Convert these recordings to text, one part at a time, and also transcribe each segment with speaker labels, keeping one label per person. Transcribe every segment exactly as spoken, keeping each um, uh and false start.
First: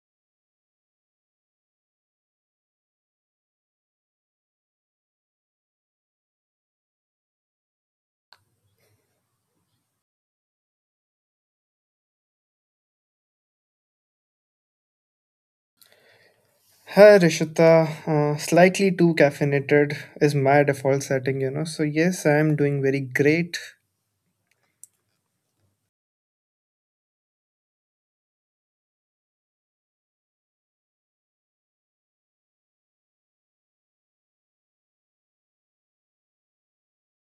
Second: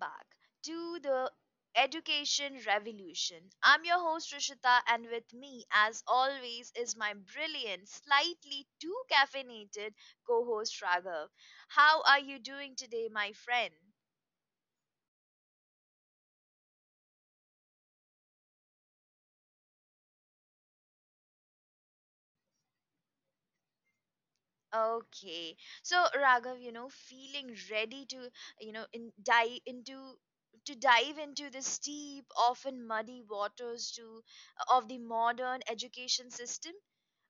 Speaker 1: back to the Education Revolution. I'm your host Rishita, and with me, as always, is my brilliant, slightly too caffeinated co host Raghav. How are you doing today, my friend?
Speaker 2: Hi Rishita, uh, slightly too caffeinated is my default setting, you know. So yes, I am doing very great.
Speaker 1: Okay, so Raghav, you know, feeling ready to, you know, in, dive into to dive into the steep, often muddy waters to of the modern education system.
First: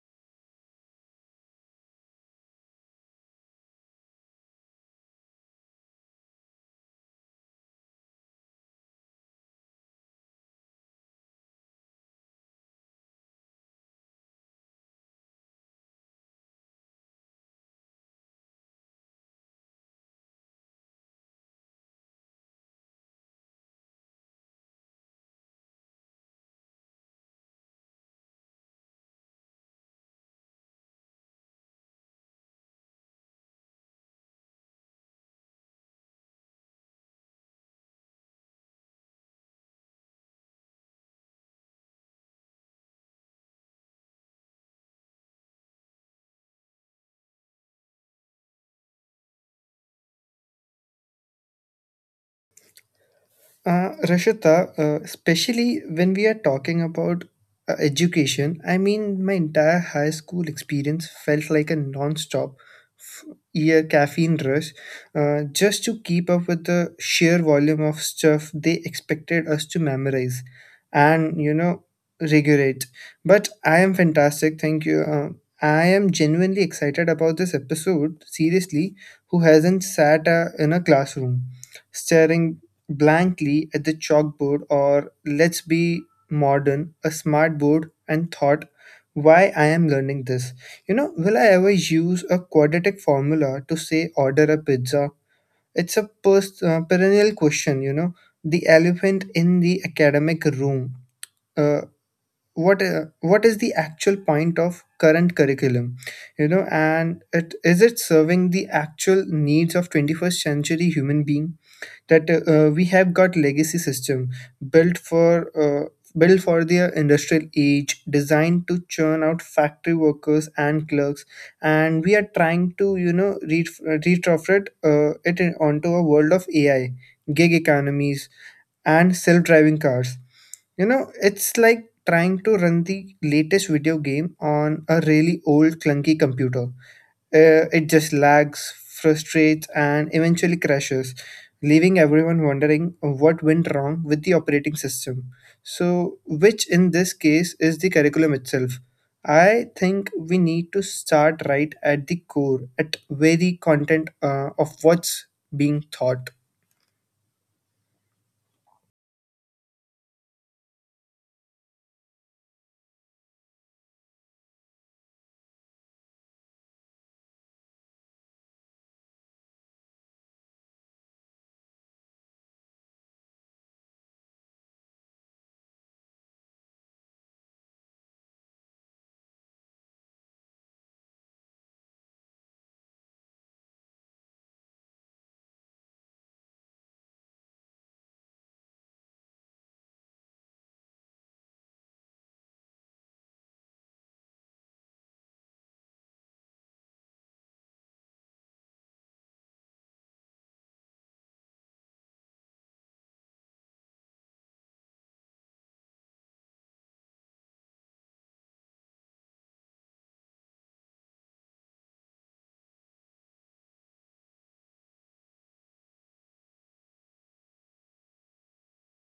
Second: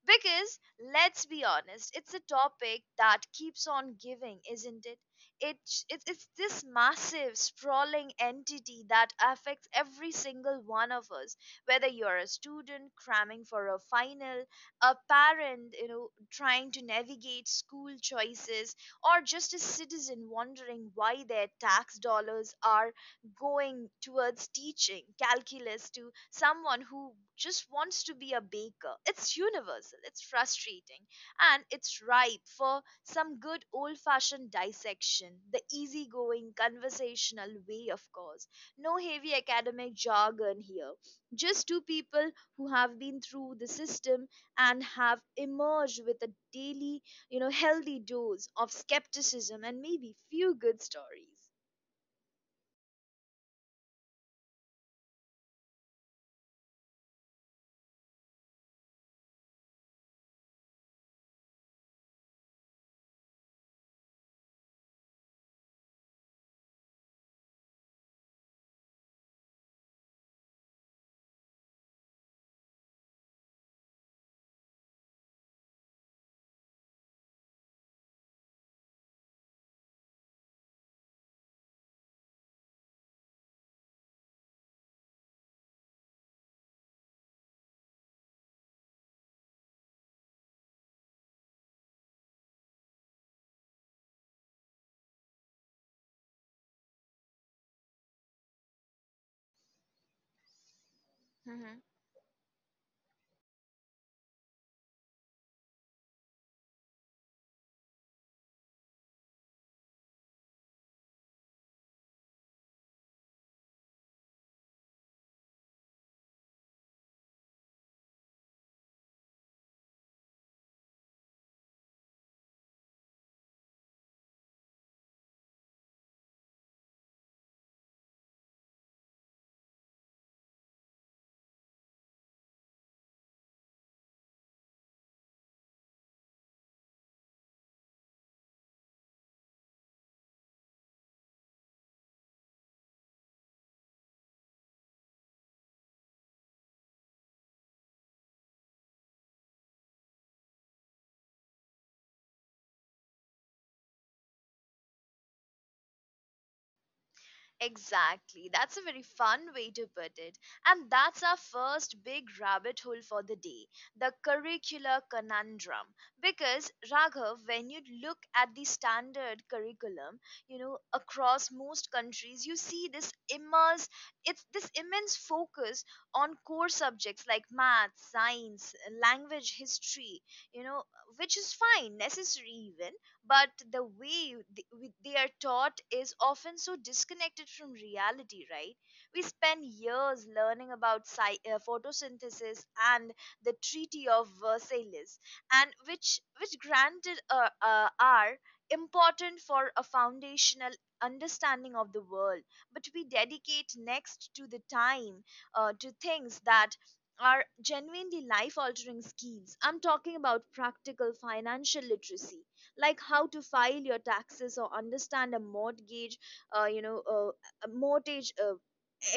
Speaker 1: Because let's be honest, it's a topic that keeps on giving, isn't it? It, it? It's this massive, sprawling entity that affects every single one of us, whether you're a student cramming for a final, a parent, you know, trying to navigate school choices, or just a citizen wondering why their tax dollars are going towards teaching calculus to someone who just wants to be a baker. It's universal, it's frustrating, and it's ripe for some good old fashioned dissection, the easygoing conversational way, of course. No heavy academic jargon here, just two people who have been through the system and have emerged with a daily, you know, healthy dose of skepticism and maybe few good stories.
Speaker 2: Uh, Rashita, uh, especially when we are talking about uh, education, I mean, my entire high school experience felt like a non-stop f- year caffeine rush, uh, just to keep up with the sheer volume of stuff they expected us to memorize and, you know, regulate. But I am fantastic, thank you. Uh, I am genuinely excited about this episode, seriously, who hasn't sat uh, in a classroom, staring blankly at the chalkboard, or, let's be modern, a smart board, and thought, why I am learning this? You know, will I ever use a quadratic formula to, say, order a pizza? It's a pers- uh, perennial question, you know, the elephant in the academic room. Uh, what uh, what is the actual point of current curriculum, you know, and it is it serving the actual needs of twenty-first century human being? That uh, We have got legacy system built for uh, built for the industrial age, designed to churn out factory workers and clerks, and we are trying to, you know, re- retrofit uh, it in- onto a world of ai, gig economies, and self-driving cars. You know, it's like trying to run the latest video game on a really old clunky computer. Uh, it just lags, frustrates, and eventually crashes, leaving everyone wondering what went wrong with the operating system. So, which in this case is the curriculum itself? I think we need to start right at the core, at very content uh, of what's being taught.
Speaker 1: Exactly. That's a very fun way to put it. And that's our first big rabbit hole for the day, the curricular conundrum. Because, Raghav, when you look at the standard curriculum, you know, across most countries, you see this immense, it's this immense focus on core subjects like math, science, language, history, you know, which is fine, necessary even, but the way th- we- they are taught is often so disconnected from reality, right? We spend years learning about sci- uh, photosynthesis and the Treaty of Versailles, and which which granted, uh, uh, are important for a foundational understanding of the world, but we dedicate next to the time uh, to things that are genuinely life altering skills. I'm talking about practical financial literacy, like how to file your taxes or understand a mortgage, uh, you know uh, a mortgage uh,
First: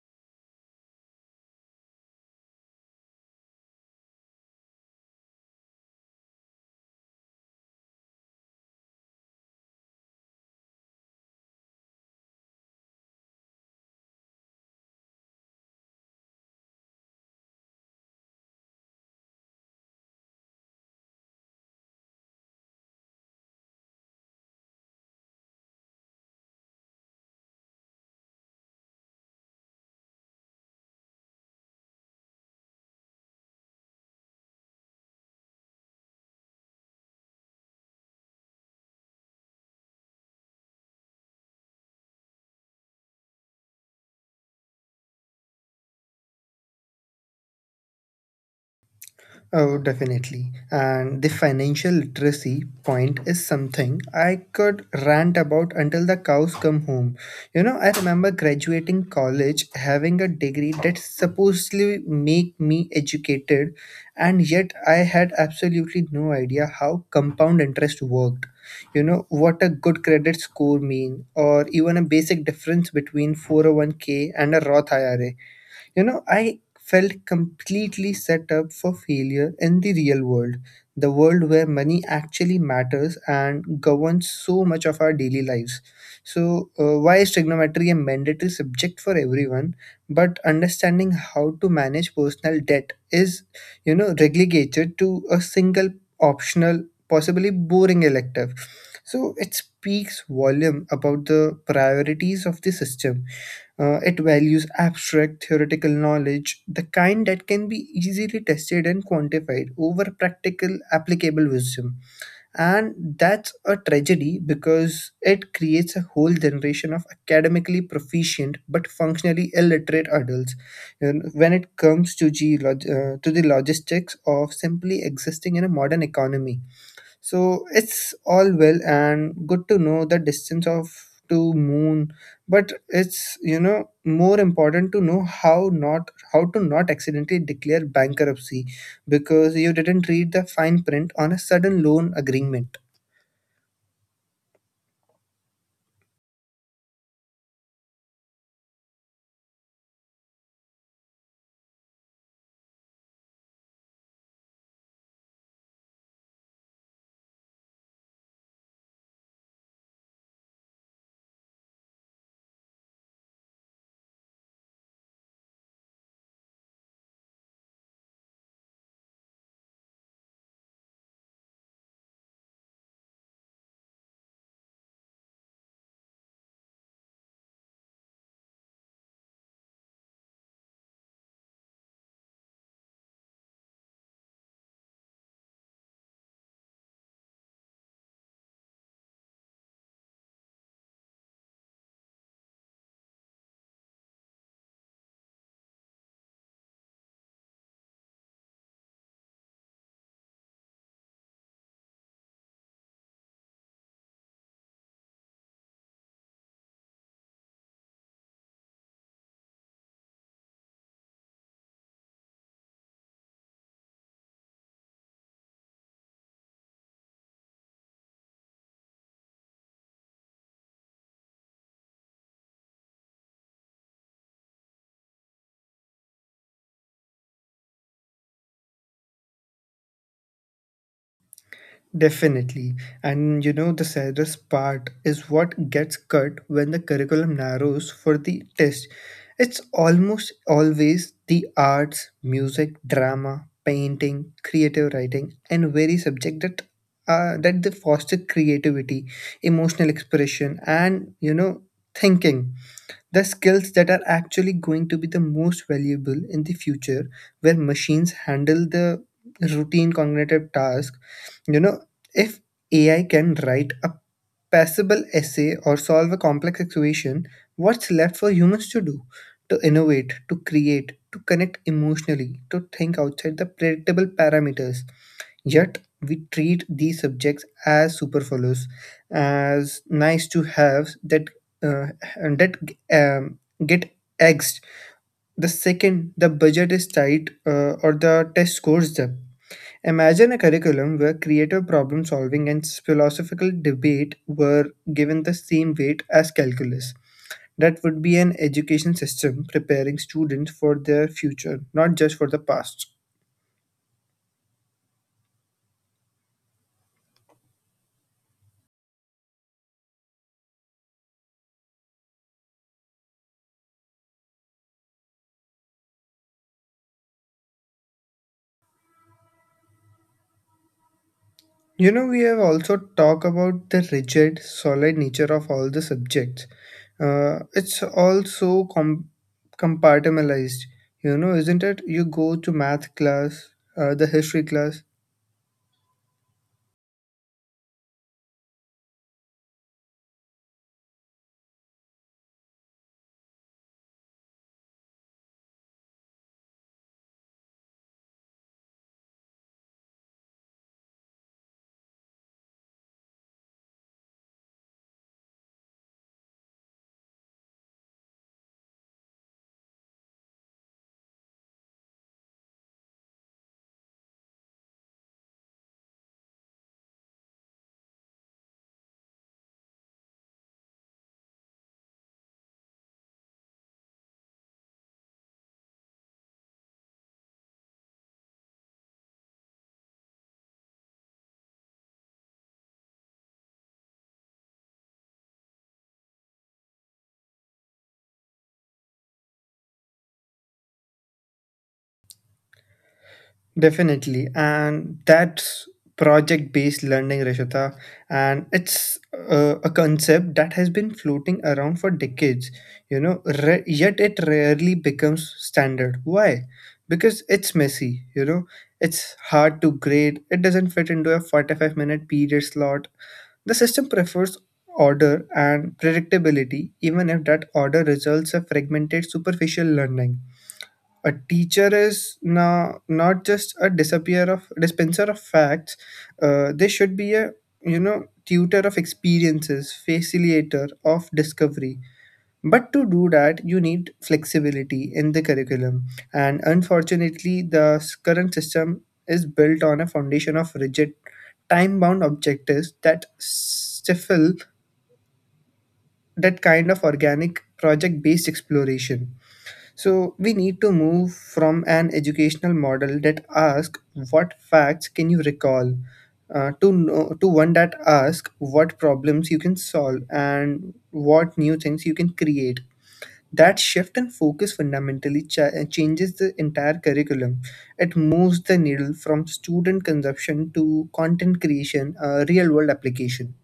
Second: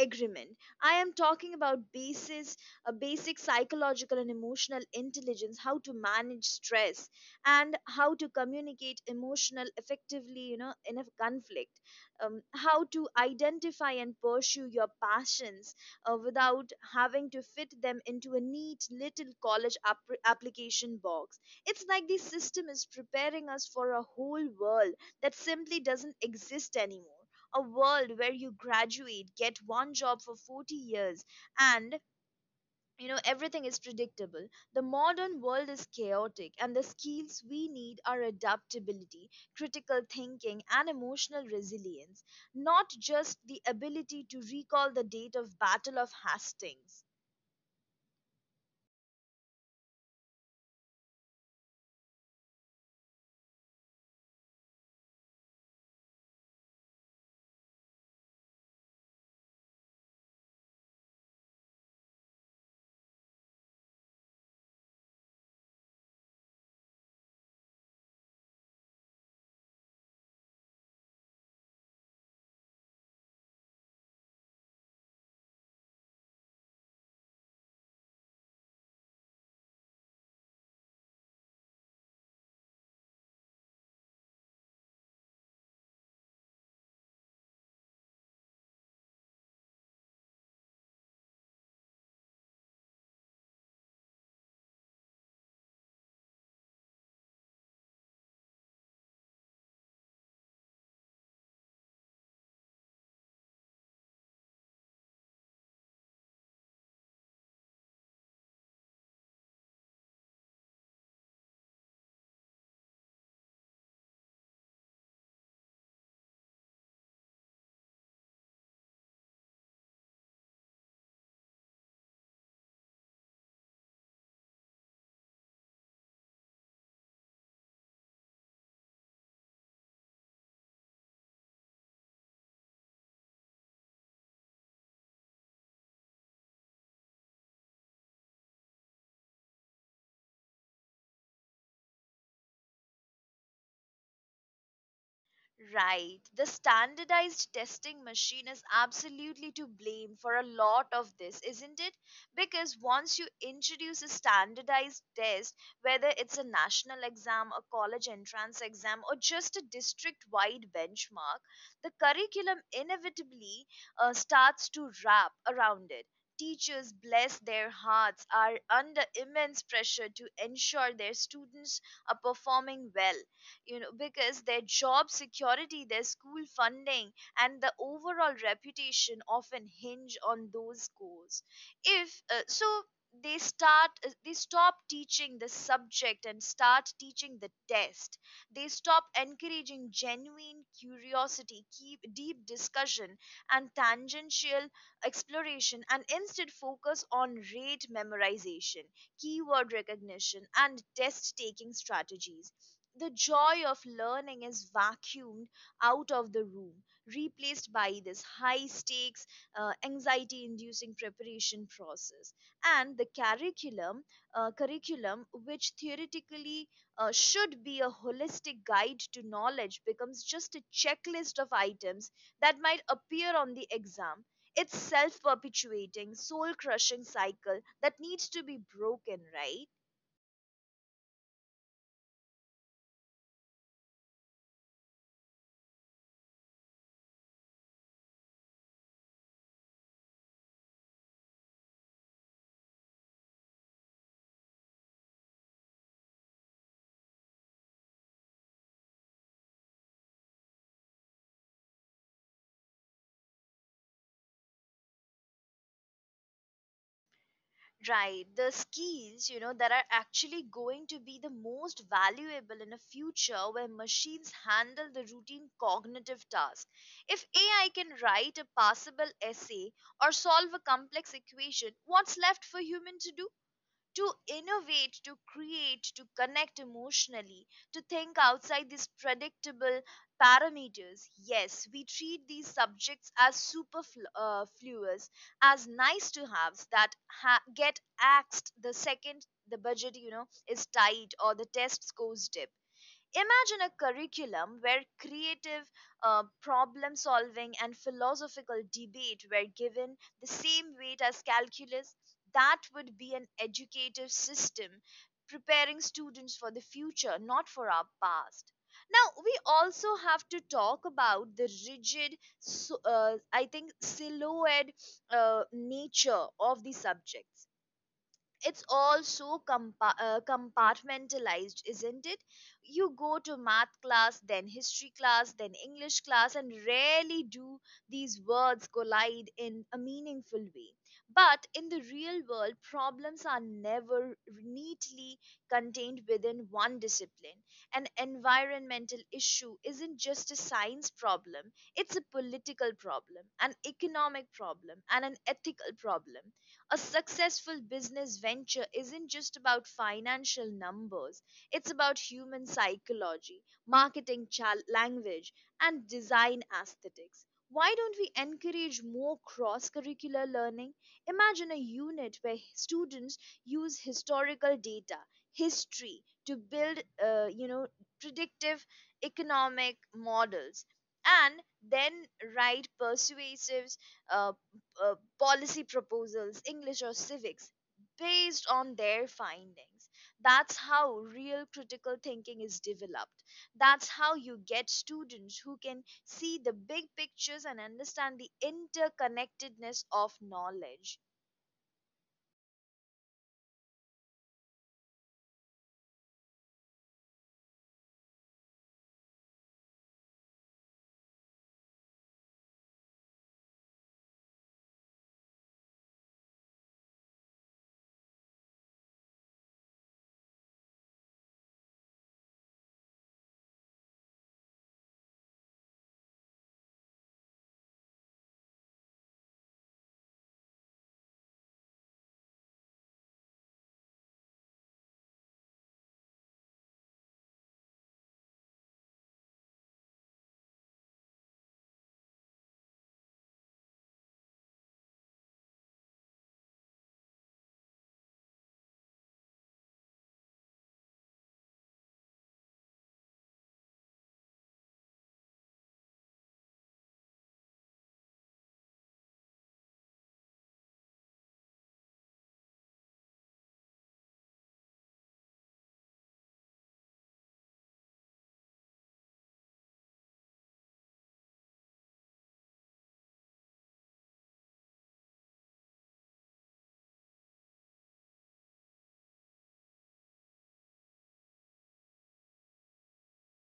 Speaker 1: agreement. I am talking about basis a basic psychological and emotional intelligence, how to manage stress and how to communicate emotional effectively, you know in a conflict. Um, how to identify and pursue your passions uh, without having to fit them into a neat little college app- application box. It's like the system is preparing us for a whole world that simply doesn't exist anymore. A world where you graduate, get one job for forty years, and you know everything is predictable. The modern world is chaotic, and the skills we need are adaptability, critical thinking, and emotional resilience, not just the ability to recall the date of Battle of Hastings.
Speaker 2: Oh, definitely. And the financial literacy point is something I could rant about until the cows come home. You know, I remember graduating college having a degree that supposedly make me educated, and yet I had absolutely no idea how compound interest worked. You know, what a good credit score mean, or even a basic difference between four oh one k and a Roth I R A. You know, I felt completely set up for failure in the real world, the world where money actually matters and governs so much of our daily lives. So, uh, why is trigonometry a mandatory subject for everyone, but understanding how to manage personal debt is, you know, relegated to a single optional, possibly boring elective? So, it speaks volume about the priorities of the system. Uh, it values abstract theoretical knowledge, the kind that can be easily tested and quantified, over practical, applicable wisdom. And that's a tragedy because it creates a whole generation of academically proficient but functionally illiterate adults. And when it comes to, geolog- uh, to the logistics of simply existing in a modern economy, so it's all well and good to know the distance of to moon, but it's, you know, more important to know how not how to not accidentally declare bankruptcy because you didn't read the fine print on a sudden loan agreement.
Speaker 1: Right. The standardized testing machine is absolutely to blame for a lot of this, isn't it? Because once you introduce a standardized test, whether it's a national exam, a college entrance exam, or just a district wide benchmark, the curriculum inevitably uh, starts to wrap around it. Teachers, bless their hearts, are under immense pressure to ensure their students are performing well, you know because their job security, their school funding, and the overall reputation often hinge on those scores. If uh, so they start uh, They stop teaching the subject and start teaching the test. They stop encouraging genuine curiosity, keep deep discussion and tangential exploration, and instead focus on rate memorization, keyword recognition, and test taking strategies. The joy of learning is vacuumed out of the room, replaced by this high stakes, uh, anxiety inducing preparation process. And the curriculum, uh, curriculum, which theoretically uh, should be a holistic guide to knowledge, becomes just a checklist of items that might appear on the exam. It's self perpetuating, soul crushing cycle that needs to be broken, right?
Speaker 2: Definitely. And you know, the saddest part is what gets cut when the curriculum narrows for the test. It's almost always the arts, music, drama, painting, creative writing, and very subject that uh, that they foster creativity, emotional expression, and, you know, thinking. The skills that are actually going to be the most valuable in the future, where machines
Speaker 1: Right. The
Speaker 2: handle the
Speaker 1: skills, you know, that are
Speaker 2: routine
Speaker 1: actually
Speaker 2: cognitive
Speaker 1: going
Speaker 2: tasks,
Speaker 1: to be the
Speaker 2: you know,
Speaker 1: most
Speaker 2: if
Speaker 1: valuable in a
Speaker 2: A I can
Speaker 1: future where
Speaker 2: write a
Speaker 1: machines handle the
Speaker 2: passable
Speaker 1: routine
Speaker 2: essay or solve a
Speaker 1: cognitive
Speaker 2: complex
Speaker 1: task. If
Speaker 2: equation,
Speaker 1: A I
Speaker 2: what's
Speaker 1: can
Speaker 2: left for
Speaker 1: write a
Speaker 2: humans to do?
Speaker 1: passable
Speaker 2: To
Speaker 1: essay or
Speaker 2: innovate, to
Speaker 1: solve a
Speaker 2: create,
Speaker 1: complex
Speaker 2: to connect
Speaker 1: equation, what's
Speaker 2: emotionally,
Speaker 1: left for
Speaker 2: to
Speaker 1: human
Speaker 2: think
Speaker 1: to do?
Speaker 2: outside the predictable
Speaker 1: To
Speaker 2: parameters.
Speaker 1: innovate, to
Speaker 2: Yet,
Speaker 1: create, to
Speaker 2: we
Speaker 1: connect
Speaker 2: treat these
Speaker 1: emotionally,
Speaker 2: subjects
Speaker 1: to
Speaker 2: as
Speaker 1: think outside
Speaker 2: superfluous,
Speaker 1: these predictable
Speaker 2: as nice to have
Speaker 1: parameters.
Speaker 2: that
Speaker 1: Yes, we
Speaker 2: uh,
Speaker 1: treat
Speaker 2: and
Speaker 1: these
Speaker 2: that
Speaker 1: subjects as
Speaker 2: um, get axed
Speaker 1: superfluous,
Speaker 2: the
Speaker 1: as nice
Speaker 2: second
Speaker 1: to
Speaker 2: the
Speaker 1: haves
Speaker 2: budget is
Speaker 1: that
Speaker 2: tight
Speaker 1: ha-
Speaker 2: uh,
Speaker 1: get
Speaker 2: or the
Speaker 1: axed
Speaker 2: test
Speaker 1: the
Speaker 2: scores up.
Speaker 1: second the budget, you know
Speaker 2: Imagine a
Speaker 1: is
Speaker 2: curriculum
Speaker 1: tight
Speaker 2: where
Speaker 1: or the
Speaker 2: creative
Speaker 1: test
Speaker 2: problem
Speaker 1: scores dip.
Speaker 2: solving and philosophical
Speaker 1: Imagine a
Speaker 2: debate
Speaker 1: curriculum
Speaker 2: were
Speaker 1: where
Speaker 2: given the
Speaker 1: creative
Speaker 2: same weight
Speaker 1: uh,
Speaker 2: as
Speaker 1: problem
Speaker 2: calculus.
Speaker 1: solving and
Speaker 2: That would be an
Speaker 1: philosophical
Speaker 2: education
Speaker 1: debate were
Speaker 2: system
Speaker 1: given
Speaker 2: preparing
Speaker 1: the
Speaker 2: students
Speaker 1: same
Speaker 2: for
Speaker 1: weight
Speaker 2: their
Speaker 1: as
Speaker 2: future,
Speaker 1: calculus.
Speaker 2: not just for the
Speaker 1: That
Speaker 2: past.
Speaker 1: would be an educative system preparing students for the future, not for our past. Now, we also have to talk about the rigid, so- uh, I think, siloed uh, nature of the subjects. It's all so compa- uh, compartmentalized,
Speaker 2: You
Speaker 1: isn't
Speaker 2: know,
Speaker 1: it?
Speaker 2: we have also
Speaker 1: You go
Speaker 2: talked
Speaker 1: to
Speaker 2: about
Speaker 1: math
Speaker 2: the
Speaker 1: class,
Speaker 2: rigid,
Speaker 1: then history
Speaker 2: solid nature
Speaker 1: class, then
Speaker 2: of all the
Speaker 1: english class, and
Speaker 2: subjects.
Speaker 1: rarely
Speaker 2: Uh,
Speaker 1: do
Speaker 2: it's
Speaker 1: these words
Speaker 2: also com-
Speaker 1: collide in a meaningful way.
Speaker 2: compartmentalized, you know,
Speaker 1: But in
Speaker 2: isn't
Speaker 1: the
Speaker 2: it? You
Speaker 1: real
Speaker 2: go
Speaker 1: world
Speaker 2: to math
Speaker 1: problems are
Speaker 2: class, uh, the
Speaker 1: never
Speaker 2: history class.
Speaker 1: neatly contained within one discipline. An environmental issue isn't just a science problem, it's a political problem, an economic problem, and an ethical problem. A successful business venture isn't just about financial numbers, it's about human psychology, marketing chal- language, and design aesthetics. Why don't we encourage more cross curricular learning? Imagine a unit where students use historical data, history, to build, uh, you know, predictive economic models and then write persuasive uh, uh, policy proposals, English or civics, based on their findings. That's how real critical thinking is developed. That's how you get students who can see the big pictures and understand the interconnectedness of knowledge.
Speaker 2: Definitely. And that's project based learning, Rishita. And it's uh, a concept that has been floating around for decades, you know, re- yet it rarely becomes standard. Why? Because it's messy, you know, it's hard to grade, it doesn't fit into a forty-five minute period slot. The system prefers order and predictability, even if that order results a fragmented, superficial learning. A teacher is now not just a disappear of dispenser of facts. Uh, they should be a, you know, tutor of experiences, facilitator of discovery. But to do that, you need flexibility in the curriculum, and unfortunately, the s- current system is built on a foundation of rigid, time-bound objectives that stifle that kind of organic project-based exploration. So we need to move from an educational model that asks what facts can you recall, uh, to know, to one that asks what problems you can solve and what new things you can create. That shift in focus fundamentally cha- changes the entire curriculum. It moves the needle from student consumption to content creation, uh, real world application.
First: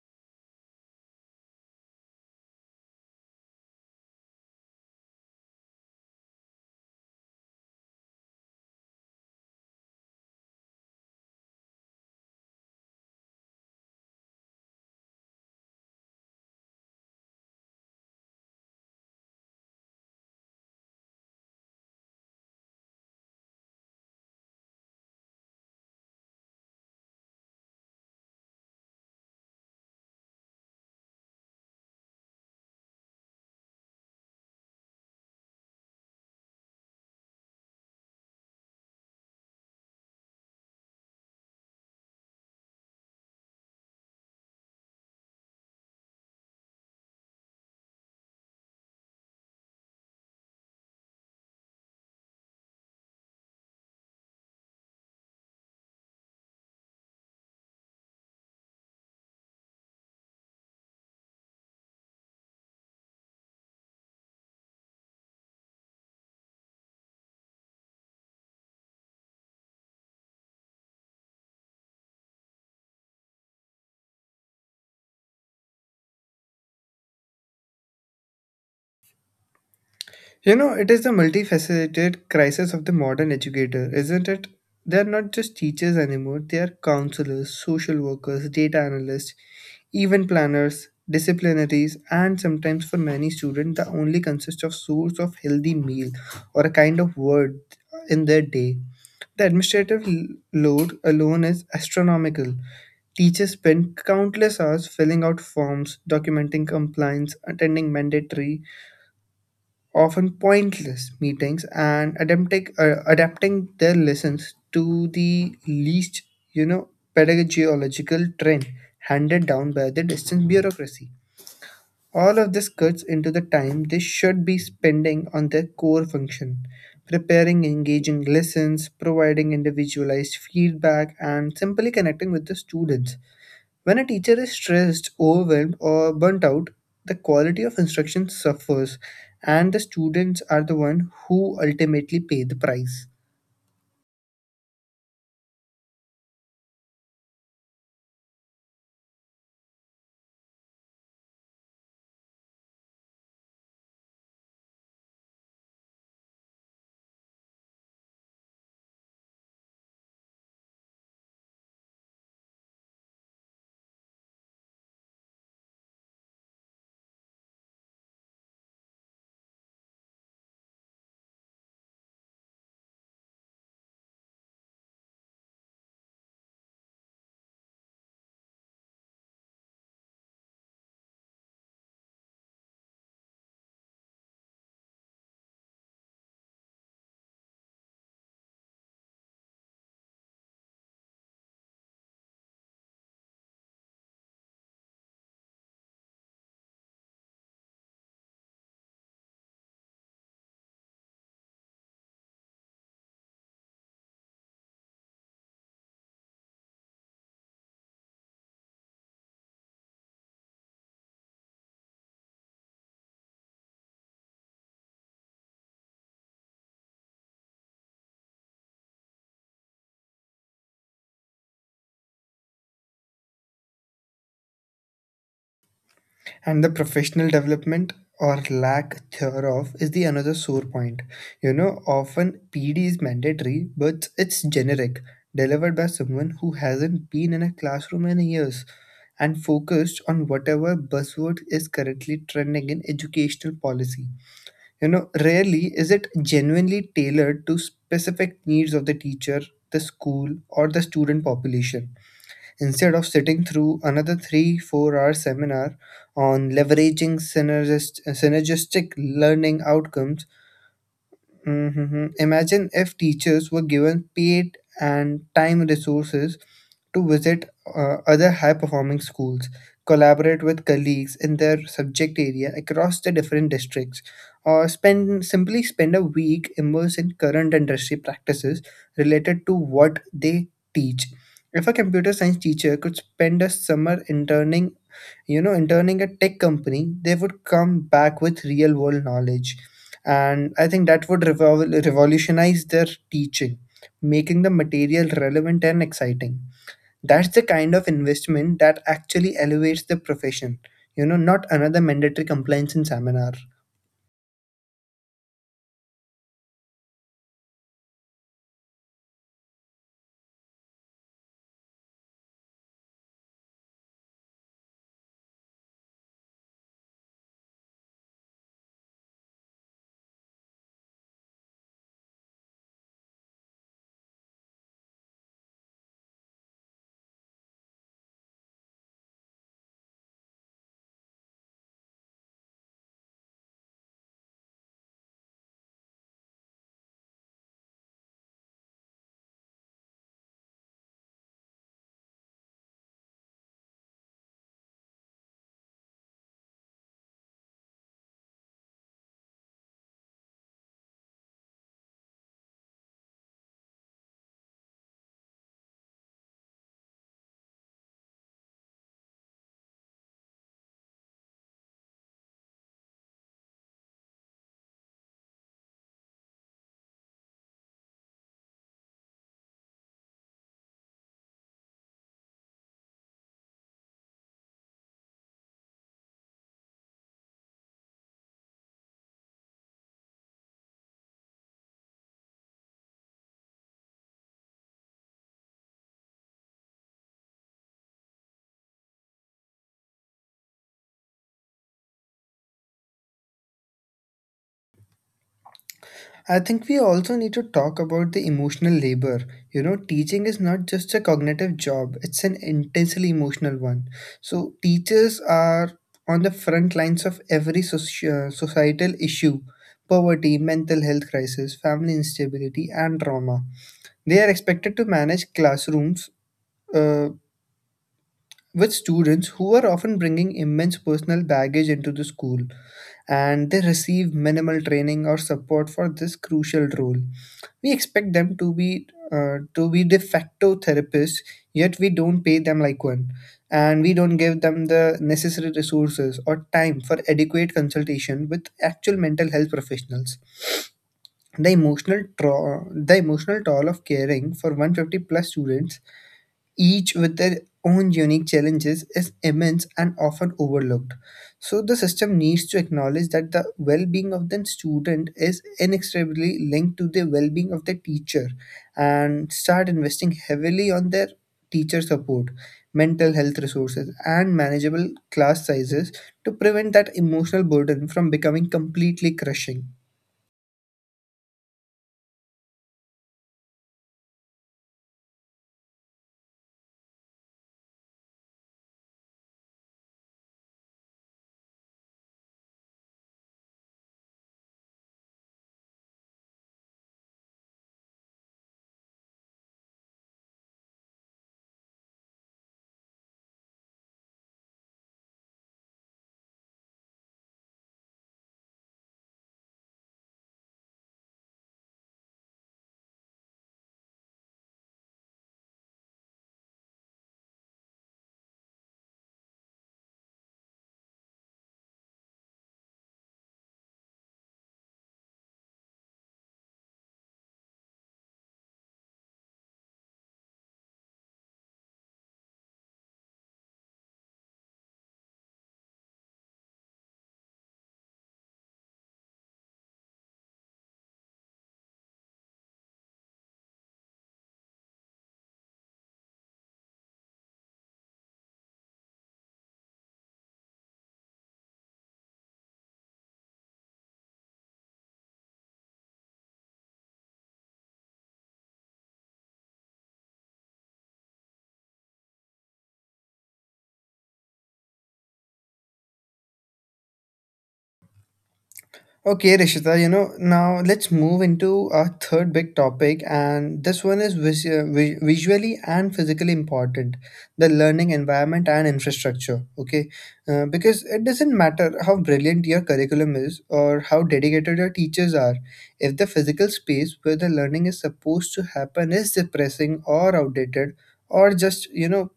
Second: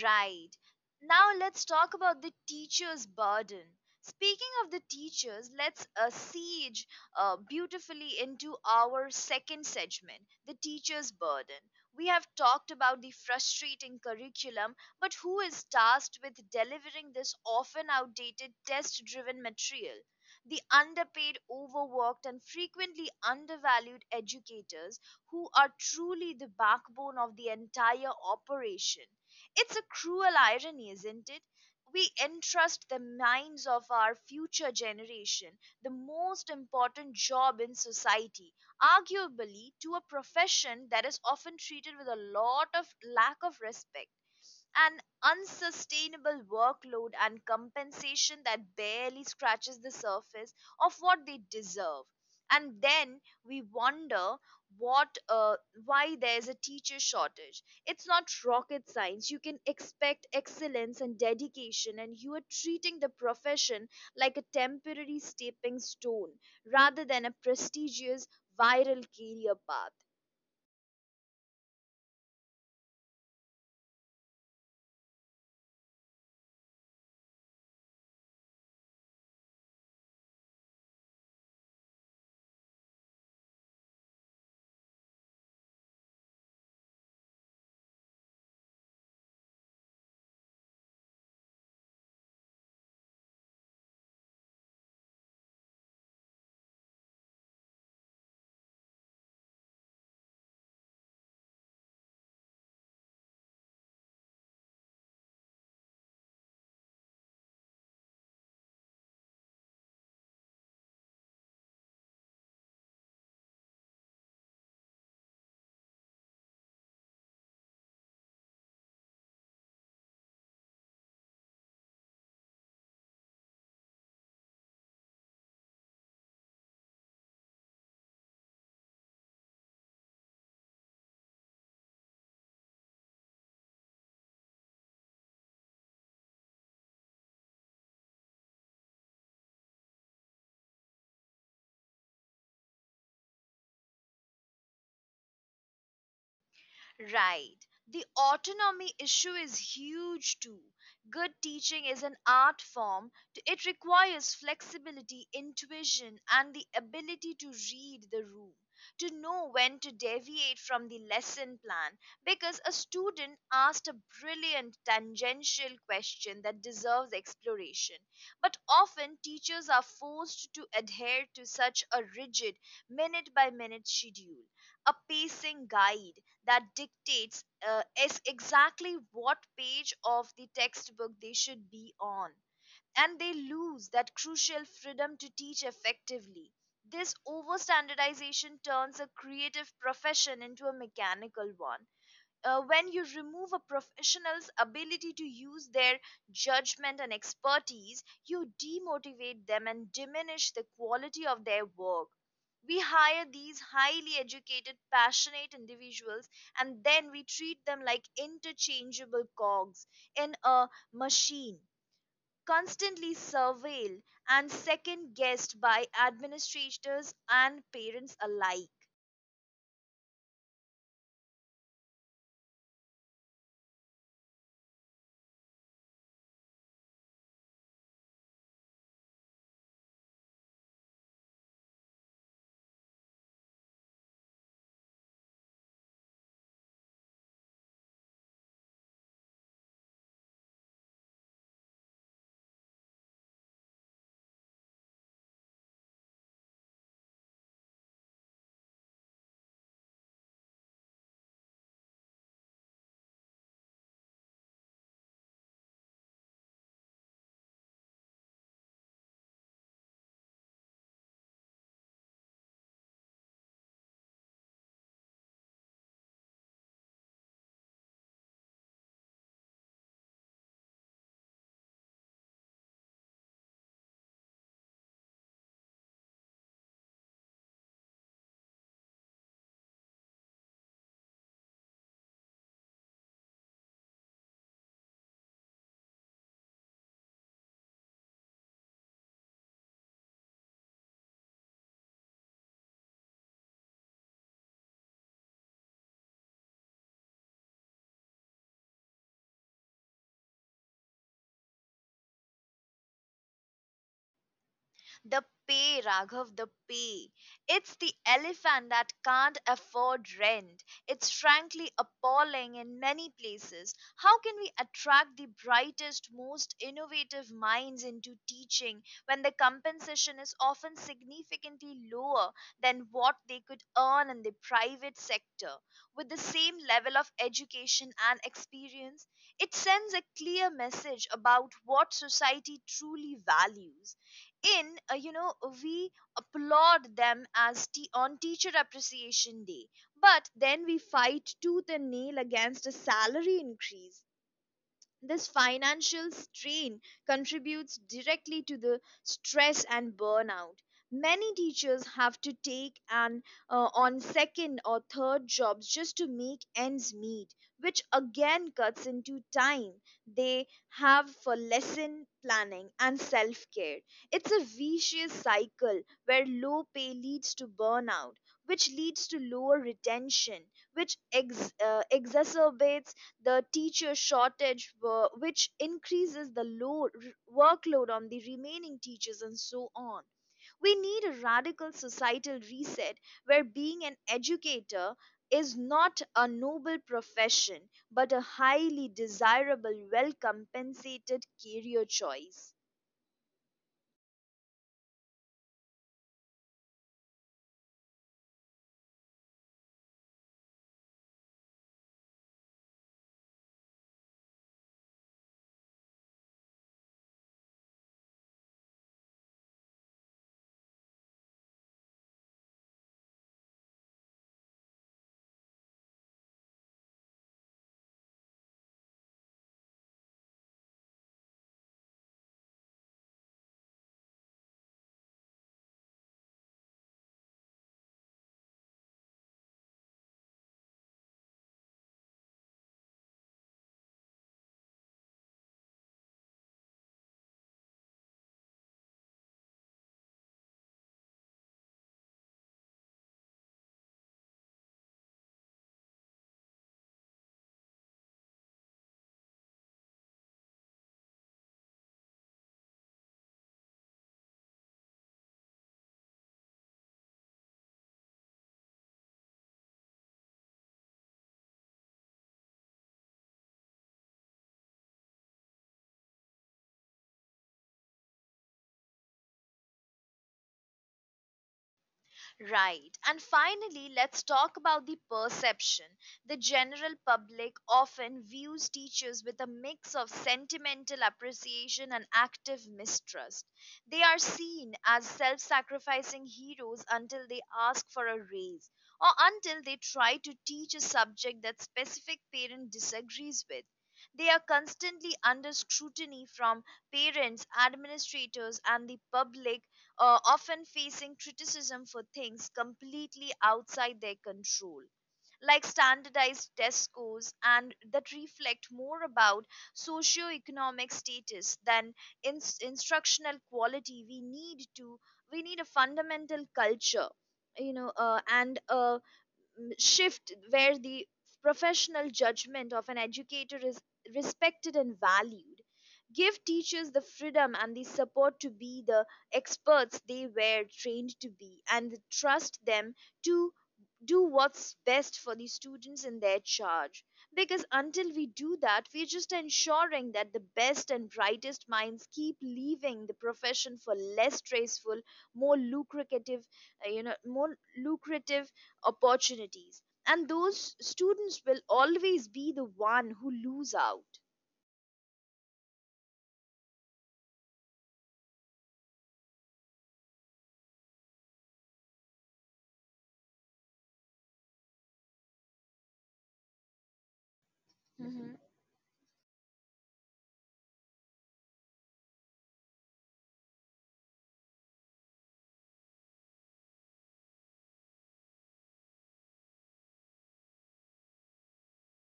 Speaker 1: Right. Now let's talk about the teacher's burden. Speaking of the teachers, let's uh, siege uh, beautifully into our second segment, the teacher's burden. We have talked about the frustrating curriculum, but who is tasked with delivering this often outdated test driven material? The underpaid, overworked, and frequently undervalued educators who are truly the backbone of the entire operation. It's a cruel irony, isn't it? We entrust the minds of our future generation, the most important job in society, arguably, to a profession that is often treated with a lot of lack of respect, an unsustainable workload, and compensation that barely scratches the surface of what they deserve. And then we wonder what uh, why there's a teacher shortage. It's not rocket science. You can expect excellence and dedication, and you are treating the profession like a temporary stepping stone rather than a prestigious, viral career path.
Speaker 2: You know, it is the multifaceted crisis of the modern educator, isn't it? They are not just teachers anymore, they are counselors, social workers, data analysts, event planners, disciplinaries, and sometimes for many students, the only consist of source of healthy meal or a kind of word in their day. The administrative l- load alone is astronomical. Teachers spend countless hours filling out forms, documenting compliance, attending mandatory, often pointless meetings and adapting, uh, adapting their lessons to the least, you know, pedagogical trend handed down by the distant bureaucracy. All of this cuts into the time they should be spending on their core function, preparing engaging lessons, providing individualized feedback, and simply connecting with the students. When a teacher is stressed, overwhelmed, or burnt out, the quality of instruction suffers, and the students are the one who ultimately pay the price.
Speaker 1: Right. The autonomy issue is huge too. Good teaching is an art form. It requires flexibility, intuition, and the ability to read the room, to know when to deviate from the lesson plan because a student asked a brilliant tangential question that deserves exploration. But often teachers are forced to adhere to such a rigid minute by minute schedule, a pacing guide that dictates uh, is exactly what page of the textbook they should be on, and they lose that crucial freedom to teach effectively. This overstandardization turns a creative profession into a mechanical one. Uh, when you remove a professional's ability to use their judgment and expertise, you demotivate them and diminish the quality of their work. We hire these highly educated, passionate individuals and then we treat them like interchangeable cogs in a machine, constantly surveilled and second guessed by administrators and parents alike.
Speaker 2: And the professional development, or lack thereof, is the another sore point. You know, often P D is mandatory, but it's generic, delivered by someone who hasn't been in a classroom in years and focused on whatever buzzword is currently trending in educational policy. You know, rarely is it genuinely tailored to specific needs of the teacher, the school, or the student population. Instead of sitting through another three, four hour seminar on leveraging synergist- synergistic learning outcomes, mhm, imagine if teachers were given paid and time resources to visit uh, other high performing schools, collaborate with colleagues in their subject area across the different districts, or spend simply spend a week immersed in current industry practices related to what they teach. If a computer science teacher could spend a summer interning, you know, interning a tech company, they would come back with real world knowledge. And I think that would revol- revolutionize their teaching, making the material relevant and exciting. That's the kind of investment that actually elevates the profession, you know, not another mandatory compliance in seminar.
Speaker 1: The pay, Raghav, the pay. It's the elephant that can't afford rent. It's frankly appalling in many places. How can we attract the brightest, most innovative minds into teaching when the compensation is often significantly lower than what they could earn in the private sector? With the same level of education and experience, it sends a clear message about what society truly values in, uh, you know we applaud them as t- on teacher appreciation day, but then we fight tooth and nail against a salary increase. This financial strain contributes directly to the stress and burnout. Many teachers have to take an uh, on second or third jobs just to make ends meet, which again cuts into time they have for lesson planning and self care. It's a vicious cycle where low pay leads to burnout, which leads to lower retention, which ex- uh, exacerbates the teacher shortage, wo- which increases the load, workload on the remaining teachers, and so on. We need a radical societal reset where being an educator is not a noble profession but a highly desirable, well compensated career choice.
Speaker 2: I think we also need to talk about the emotional labor. You know, teaching is not just a cognitive job, it's an intensely emotional one. So, teachers are on the front lines of every soci- uh, societal issue: poverty, mental health crisis, family instability, and trauma. They are expected to manage classrooms uh, with students who are often bringing immense personal baggage into the school, and they receive minimal training or support for this crucial role. We expect them to be, uh, to be de facto therapists, yet we don't pay them like one, and we don't give them the necessary resources or time for adequate consultation with actual mental health professionals. The emotional tra- the emotional toll of caring for one hundred fifty plus students, each with their own unique challenges, is immense and often overlooked. So, the system needs to acknowledge that the well being of the student is inextricably linked to the well being of the teacher and start investing heavily on their teacher support, mental health resources, and manageable class sizes to prevent that emotional burden from becoming completely crushing.
Speaker 1: Right. And finally, let's talk about the perception. The general public often views teachers with a mix of sentimental appreciation and active mistrust. They are seen as self sacrificing heroes until they ask for a raise or until they try to teach a subject that specific parent disagrees with. They are constantly under scrutiny from parents, administrators, and the public, uh, often facing criticism for things completely outside their control, like standardized test scores and that reflect more about socioeconomic status than ins instructional quality. We need to we need a fundamental culture, you know, uh, and uh, m- shift where the professional judgment of an educator is respected and valued. Give teachers the freedom and the support to be the experts they were trained to be and trust them to do what's best for the students in their charge. Because until we do that, we're just ensuring that the best and brightest minds keep leaving the profession for less stressful, more lucrative, uh, you know, more lucrative opportunities, and those students will always be the one who lose out.
Speaker 2: Okay, Rishita, you know, now let's move into our third big topic, and this one is vis- uh, vi- visually and physically important, the learning
Speaker 1: Mhm.
Speaker 2: environment and infrastructure. Okay, uh, because it doesn't matter how brilliant your curriculum is or how dedicated your teachers are, if the physical space where the learning is supposed to happen is depressing or outdated or just, you know,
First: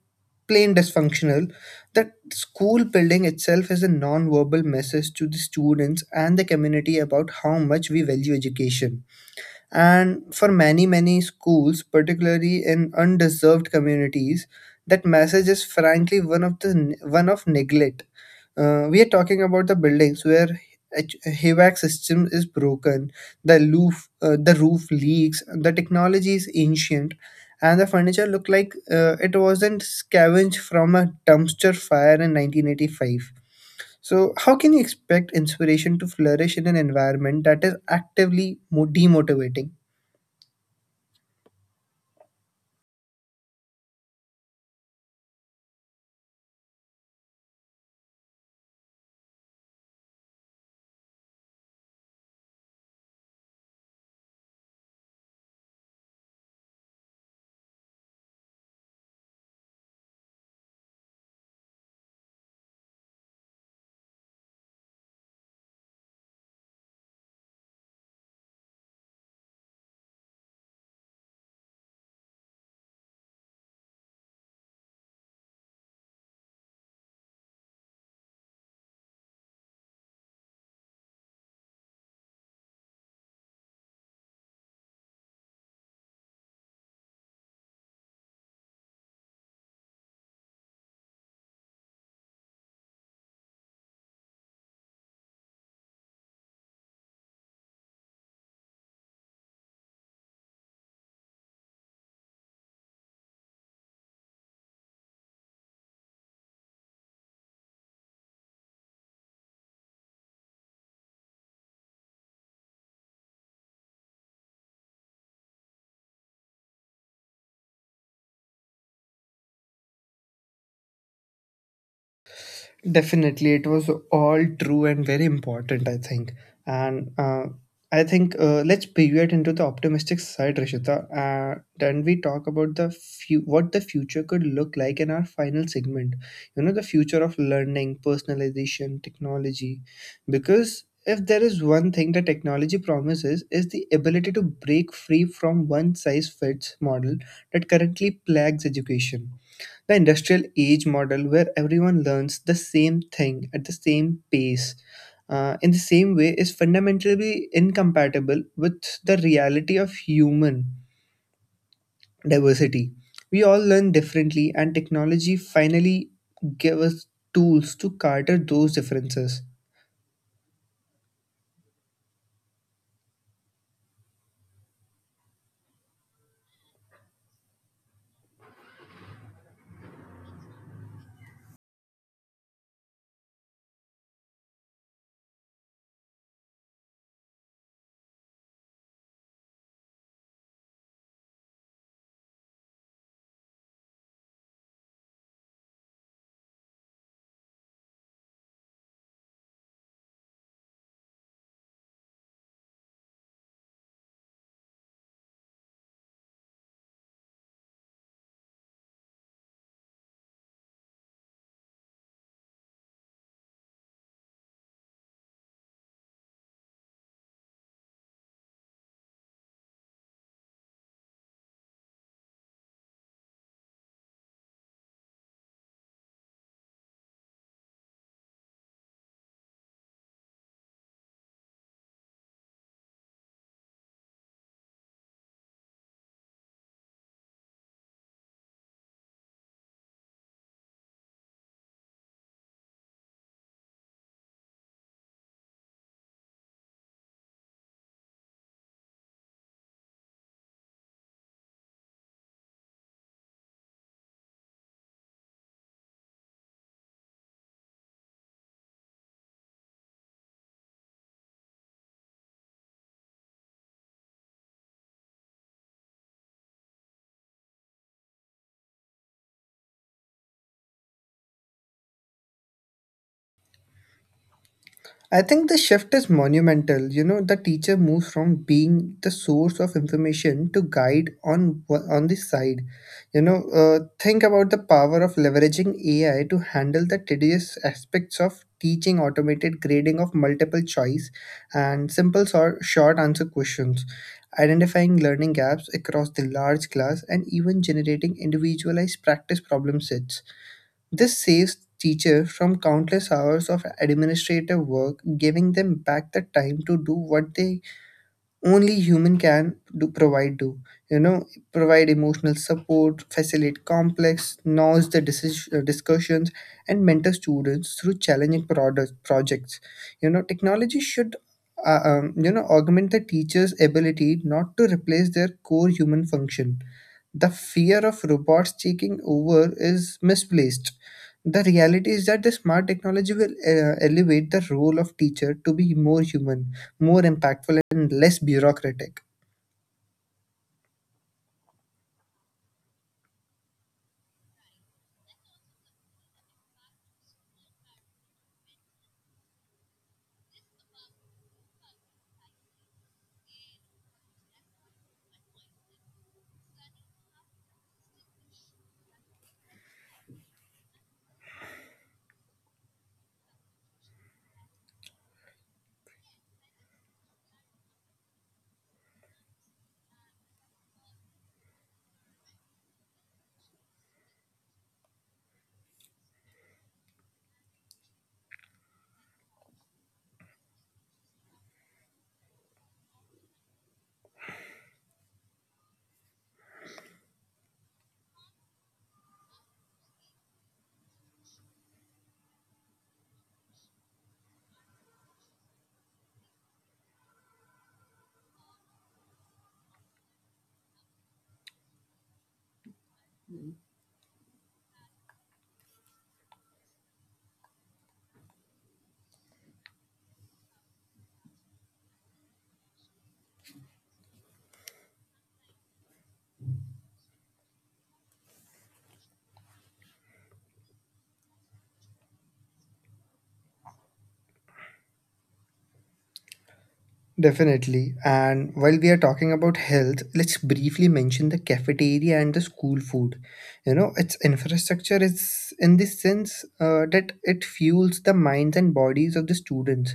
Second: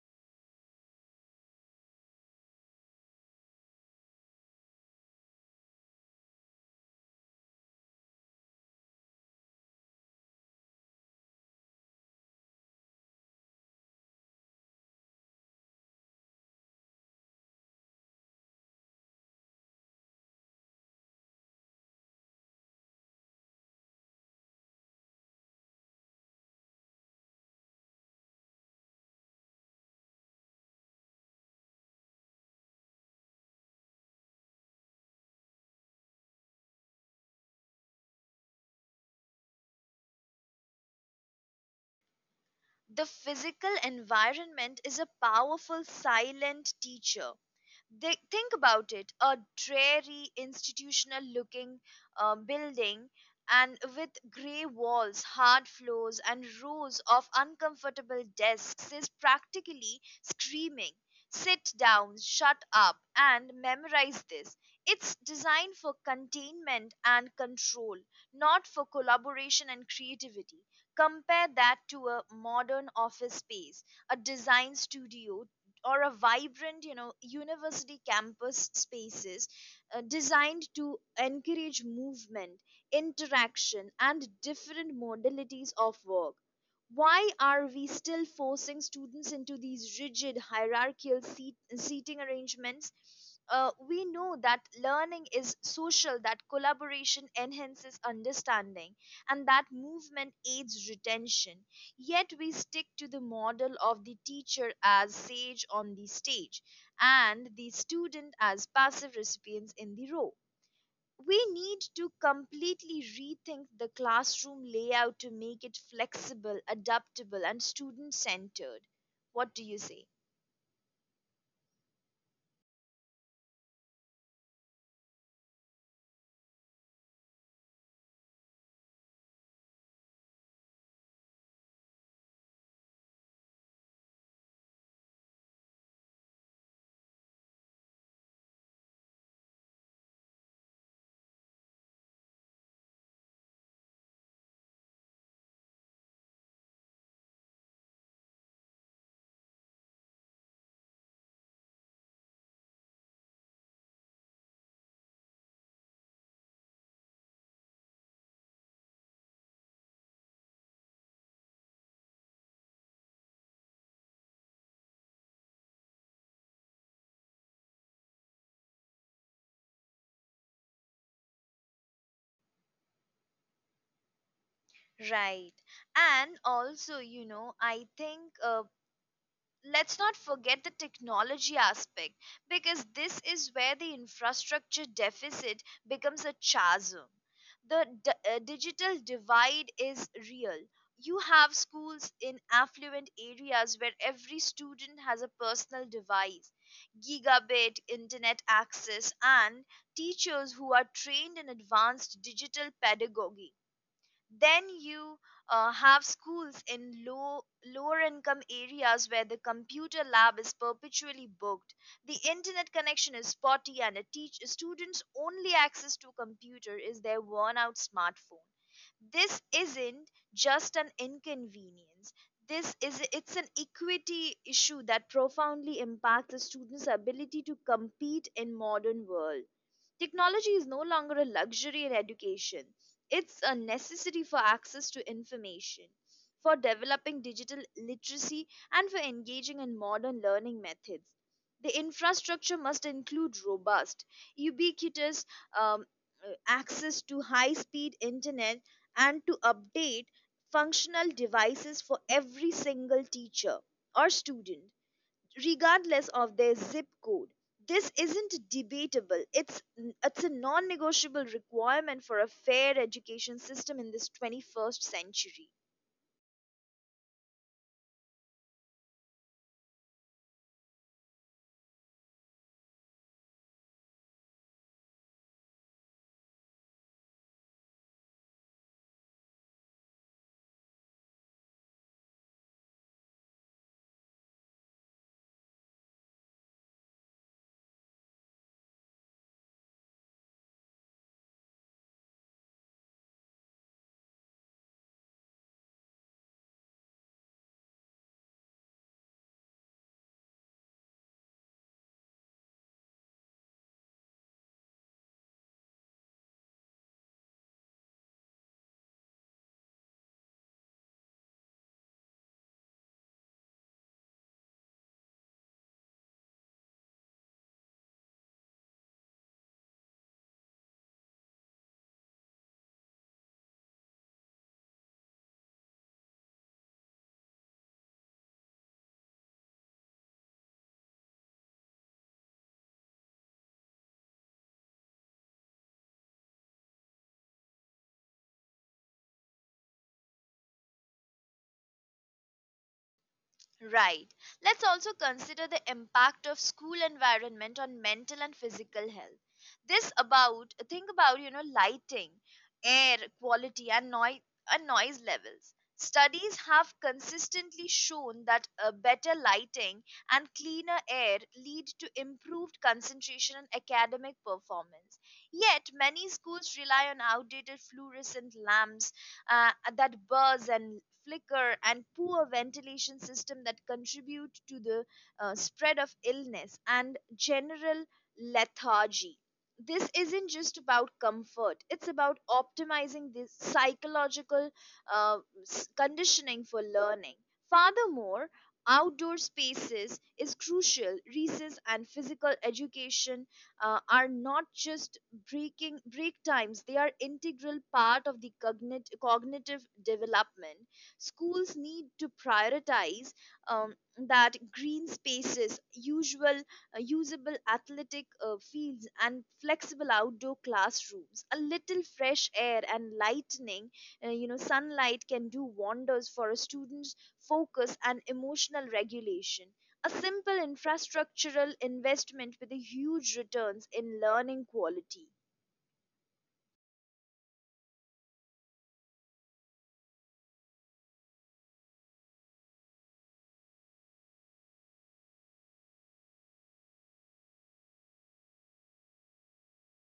Speaker 2: plain dysfunctional, that school building itself is a non-verbal message to the students and the community about how much we value education. And for many many schools, particularly in undeserved communities, that message is frankly one of the one of neglect. Uh, we are talking about the buildings where H- HVAC system is broken, the roof, uh, the roof leaks, the technology is ancient, and the furniture look like uh, it wasn't scavenged from a dumpster fire in nineteen eighty-five. So, how can you expect inspiration to flourish in an environment that is actively mo- demotivating?
Speaker 1: The physical environment is a powerful silent teacher. They, think about it. A dreary, institutional looking uh, building and with gray walls, hard floors, and rows of uncomfortable desks is practically screaming, "Sit down, shut up, and memorize this." It's designed for containment and control, not for collaboration and creativity. Compare that to a modern office space, a design studio, or a vibrant, you know, university campus spaces uh, designed to encourage movement, interaction, and different modalities of work. Why are we still forcing students into these rigid hierarchical seat, seating arrangements? Uh, we know that learning is social, that collaboration enhances understanding, and that movement aids retention. Yet we stick to the model of the teacher as sage on the stage and the student as passive recipients in the row. We need to completely rethink the classroom layout to make it flexible, adaptable, and student centered. What do you say?
Speaker 2: Definitely, it was all true and very important, I think. And uh, I think uh, let's pivot into the optimistic side, Rishita. Uh, then we talk about the few, what the future could look like in our final segment. You know, the future of learning, personalization, technology. Because if there is one thing that technology promises is the ability to break free from one size fits model that currently plagues education, the industrial age model, where everyone learns the same thing at the same pace, uh, in the same way, is fundamentally incompatible with the reality of human diversity. We all learn differently, and technology finally gave us tools to cater those differences.
Speaker 1: Right. And also, you know, I think, uh, let's not forget the technology aspect, because this is where the infrastructure deficit becomes a chasm. The d- uh, digital divide is real. You have schools in affluent areas where every student has a personal device, gigabit internet access, and teachers who are trained in advanced digital pedagogy. Then you uh, have schools in low lower income areas where the computer lab is perpetually booked, the internet connection is spotty, and a teach students only access to computer is their worn out smartphone. This isn't just an inconvenience, this is, it's an equity issue that profoundly impacts the student's ability to compete in modern world. Technology is no longer a luxury in education, it's a necessity for access to information, for developing digital literacy, and for engaging in modern learning methods. The infrastructure must include robust, ubiquitous, um, uh, access to high speed internet and to update functional devices for every single teacher or student, regardless of their zip code. This isn't debatable. It's it's a non-negotiable requirement for a fair education system in this twenty-first century.
Speaker 2: I think the shift is monumental. You know, the teacher moves from being the source of information to guide on wha- on the side. You know, uh, think about the power of leveraging A I to handle the tedious aspects of teaching, automated grading of multiple choice, and simple sor- short answer questions, identifying learning gaps across the large class, and even generating individualized practice problem sets. This saves teacher from countless hours of administrative work, giving them back the time to do what they only human can do provide do. You know, provide emotional support, facilitate complex, noise the decision, uh, discussions, and mentor students through challenging product, projects. You know, technology should uh, um, you know augment the teacher's ability, not to replace their core human function. The fear of robots taking over is misplaced. The reality is that the smart technology will uh, elevate the role of teacher to be more human, more impactful, and less bureaucratic.
Speaker 1: Right. Let's also consider the impact of school environment on mental and physical health. This about Think about, you know, lighting, air quality, and noise and noise levels. Studies have consistently shown that uh, better lighting and cleaner air lead to improved concentration and academic performance. Yet, many schools rely on outdated fluorescent lamps uh, that buzz and flicker, and poor ventilation system that contribute to the uh, spread of illness and general lethargy. This isn't just about comfort, it's about optimizing the psychological uh, s- conditioning for learning. Furthermore, outdoor spaces is crucial. Recess and physical education uh, are not just breaking break times, they are integral part of the cognitive cognitive development. Schools need to prioritize um, that green spaces, usual uh, usable athletic uh, fields, and flexible outdoor classrooms. A little fresh air and lightning, uh, you know, sunlight can do wonders for a student's focus and emotional regulation. A simple infrastructural investment with a huge returns in learning quality.
Speaker 2: Definitely. And while we are talking about health, let's briefly mention the cafeteria and the school food. You know, its infrastructure is in this sense uh, that it fuels the minds and bodies of the students.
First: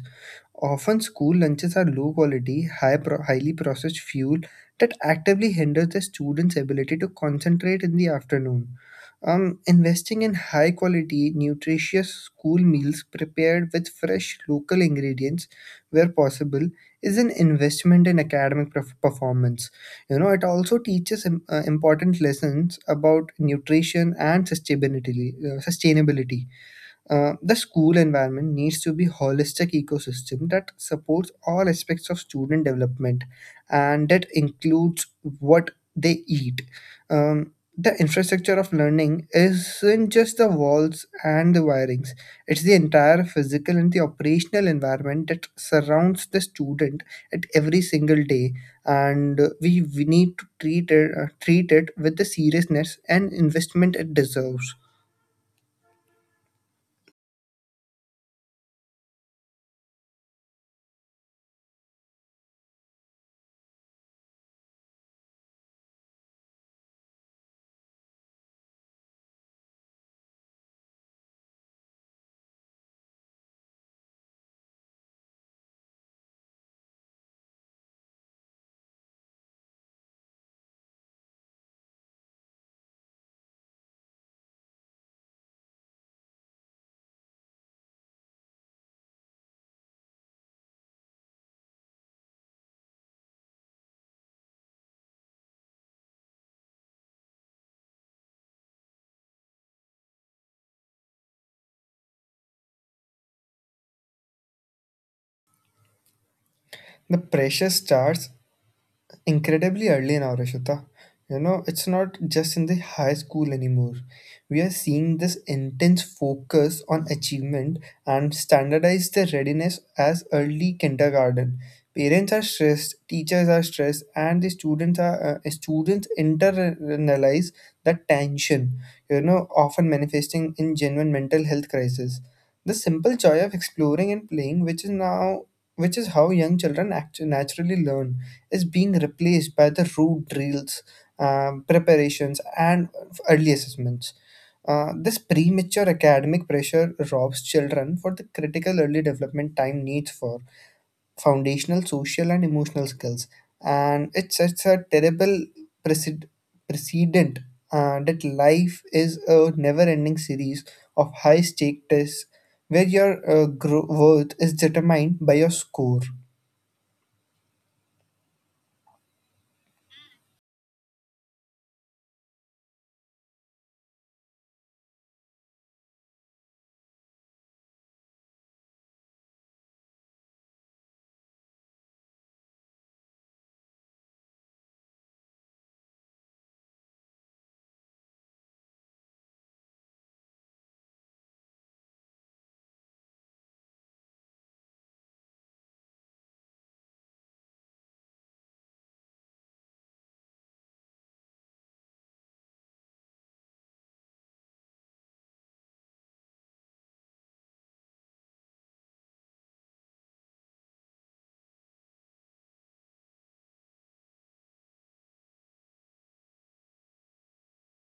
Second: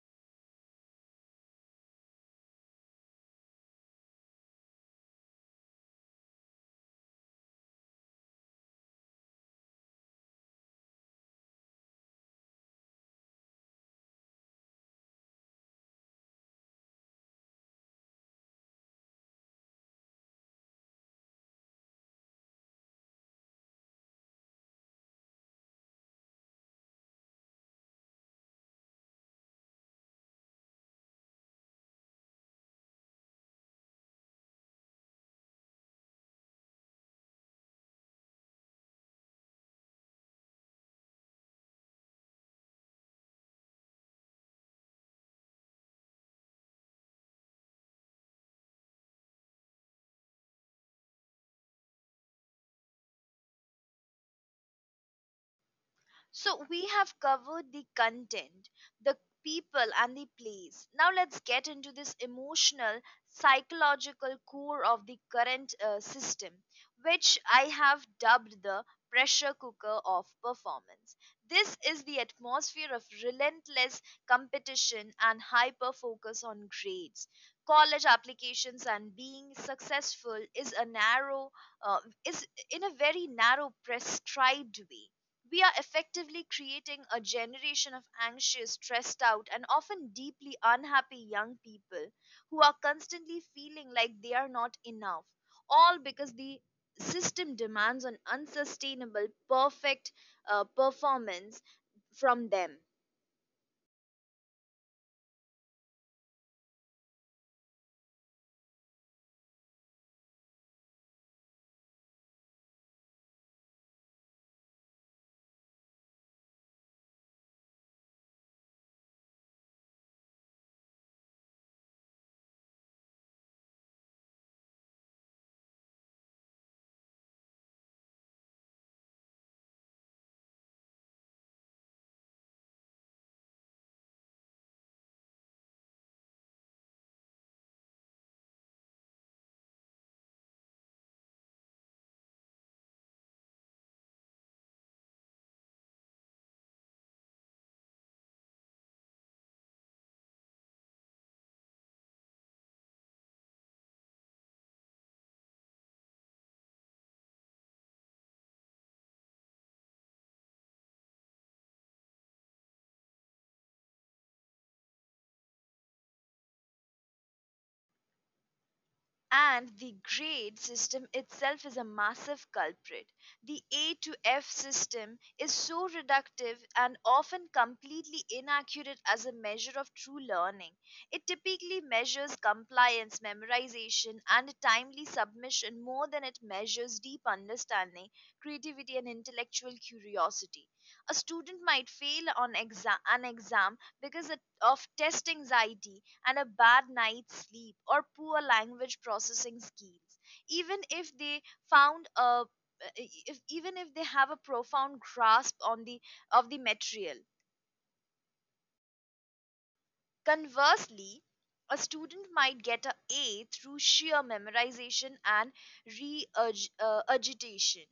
Speaker 2: Often, school lunches are low quality, high pro- highly processed fuel that actively hinders the students' ability to concentrate in the afternoon. Um, investing in high quality, nutritious school meals prepared with fresh local ingredients where possible is an investment in academic perf- performance. You know, it also teaches im- uh, important lessons about nutrition and sustainability. Uh, sustainability uh, the school environment needs to be holistic ecosystem that supports all aspects of student development, and that includes what they eat. um, the infrastructure of learning isn't just the walls and the wirings, it's the entire physical and the operational environment that surrounds the student at every single day. And uh, we, we need to treat it, uh, treat it with the seriousness and investment it deserves.
Speaker 1: So we have covered the content, the people, and the place. Now let's get into this emotional, psychological core of the current uh, system, which I have dubbed the pressure cooker of performance. This is the atmosphere of relentless competition and hyper focus on grades. College applications and being successful is a narrow, uh, is in a very narrow prescribed way. We are effectively creating a generation of anxious, stressed out, and often deeply unhappy young people who are constantly feeling like they are not enough, all because the system demands an unsustainable, perfect uh, performance from them.
Speaker 2: The pressure starts incredibly early now, Rishita. You know, it's not just in the high school anymore. We are seeing this intense focus on achievement and standardize the readiness as early kindergarten. Parents are stressed, teachers are stressed, and the students are uh, students internalize that tension. You know, often manifesting in genuine mental health crisis. The simple joy of exploring and playing, which is now which is how young children act- naturally learn is being replaced by the root drills, um, preparations, and early assessments. Uh, this premature academic pressure robs children for the critical early development time needs for foundational social and emotional skills, and it sets a terrible preced- precedent uh, that life is a never-ending series of high-stake tests where your uh, gro- worth is determined by your score.
Speaker 1: And the grade system itself is a massive culprit. The A to F system is so reductive and often completely inaccurate as a measure of true learning. It typically measures compliance, memorization, and a timely submission more than it measures deep understanding, creativity, and intellectual curiosity. A student might fail on exa- an exam because of test anxiety and a bad night's sleep or poor language processing skills, even if they found a eh, if, even if they have a profound grasp on the of the material. Conversely, a student might get a a through sheer memorization and regurgitation,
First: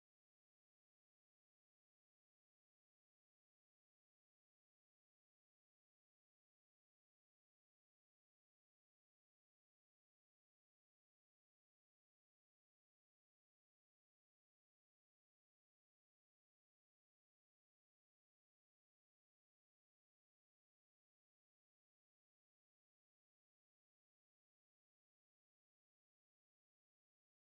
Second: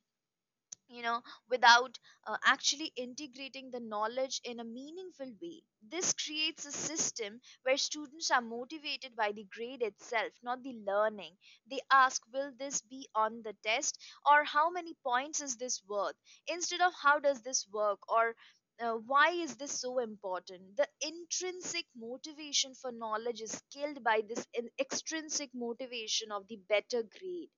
Speaker 1: you know, without uh, actually integrating the knowledge in a meaningful way. This creates a system where students are motivated by the grade itself, not the learning. They ask, will this be on the test, or how many points is this worth? Instead of how does this work, or uh, why is this so important? The intrinsic motivation for knowledge is killed by this in- extrinsic motivation of the better grade.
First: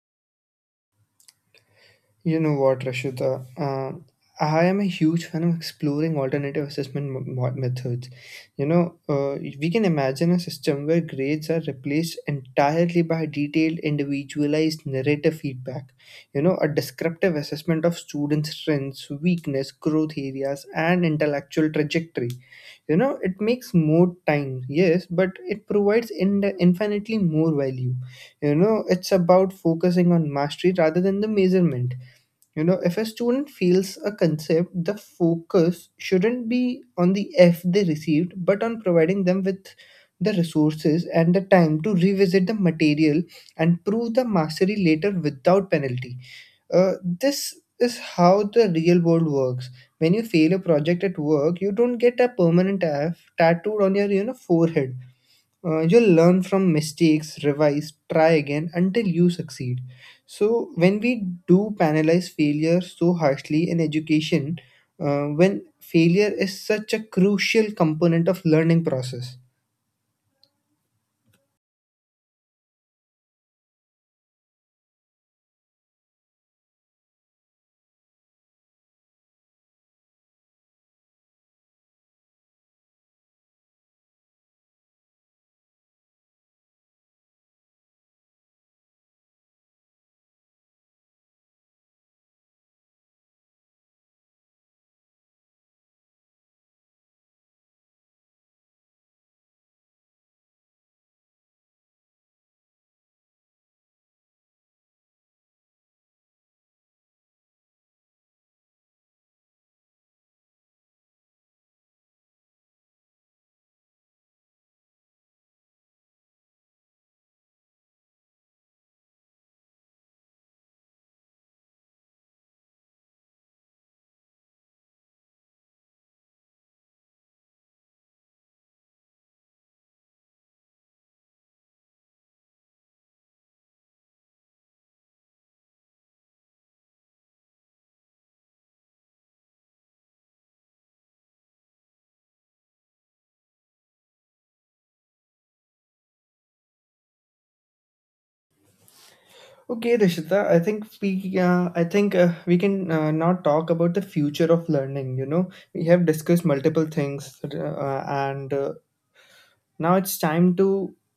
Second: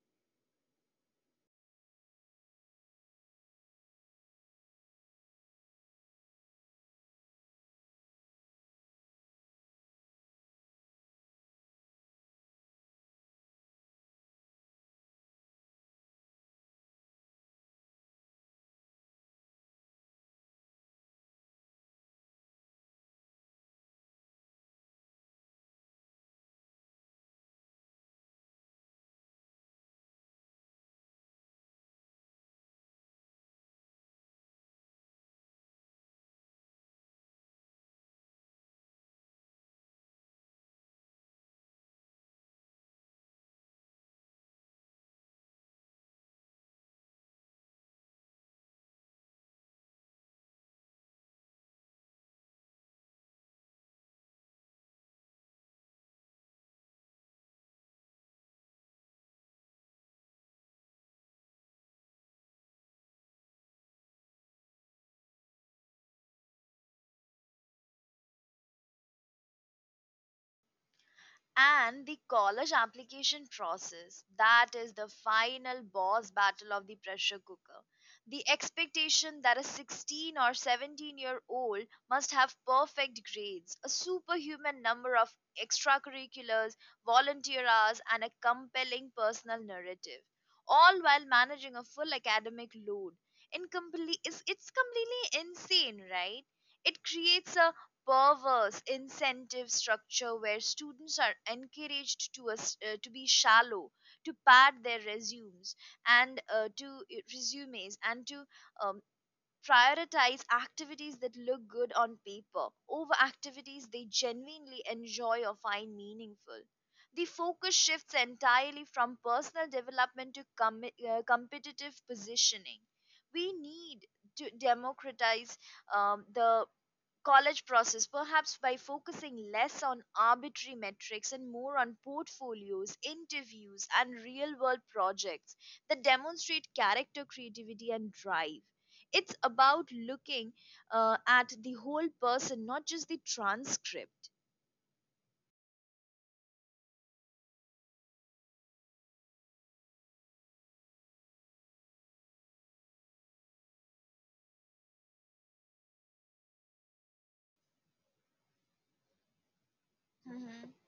Speaker 2: You know what, Rashida? Uh, I am a huge fan of exploring alternative assessment m- mo- methods. You know, uh, we can imagine a system where grades are replaced entirely by detailed, individualized narrative feedback. You know, a descriptive assessment of students' strengths, weakness, growth areas, and intellectual trajectory. You know, it makes more time, yes, but it provides in- infinitely more value. You know, it's about focusing on mastery rather than the measurement. You know, if a student feels a concept, the focus shouldn't be on the F they received, but on providing them with the resources and the time to revisit the material and prove the mastery later without penalty. Uh, this is how the real world works. When you fail a project at work, you don't get a permanent F tattooed on your, you know, forehead. Uh, you'll learn from mistakes, revise, try again until you succeed. So, when we do penalize failure so harshly in education, uh, when failure is such a crucial component of learning process.
Speaker 1: And the college application process, that is the final boss battle of the pressure cooker. The expectation that a sixteen or seventeen year old must have perfect grades, a superhuman number of extracurriculars, volunteer hours, and a compelling personal narrative, all while managing a full academic load, incomplete, is, it's completely insane, right? It creates a perverse incentive structure where students are encouraged to us- uh, to be shallow, to pad their resumes, and uh, to uh, resumes and to um, prioritize activities that look good on paper over activities they genuinely enjoy or find meaningful. The focus shifts entirely from personal development to com- uh, competitive positioning. We need to democratize um, the college process, perhaps by focusing less on arbitrary metrics and more on portfolios, interviews, and real world projects that demonstrate character, creativity, and drive. It's about looking, uh, at the whole person, not just the transcript.
Speaker 2: Okay, Rishita, I think we uh, I think uh, we can uh, now talk about the future of learning. You know, we have discussed multiple things, uh, and uh, now it's time to
Speaker 1: Hmm.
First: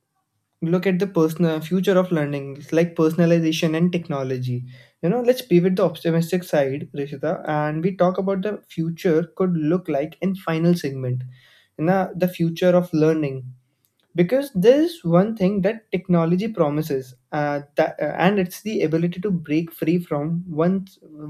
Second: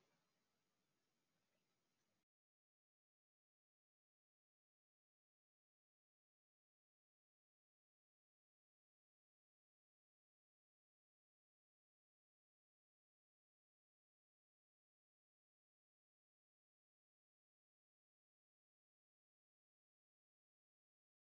Speaker 2: look at the personal future of learning. It's like personalization and technology. You know, let's pivot the optimistic side, Rishita, and we talk about the future could look like in final segment. You know, the future of learning, because there is one thing that technology promises, uh, that, uh, and it's the ability to break free from one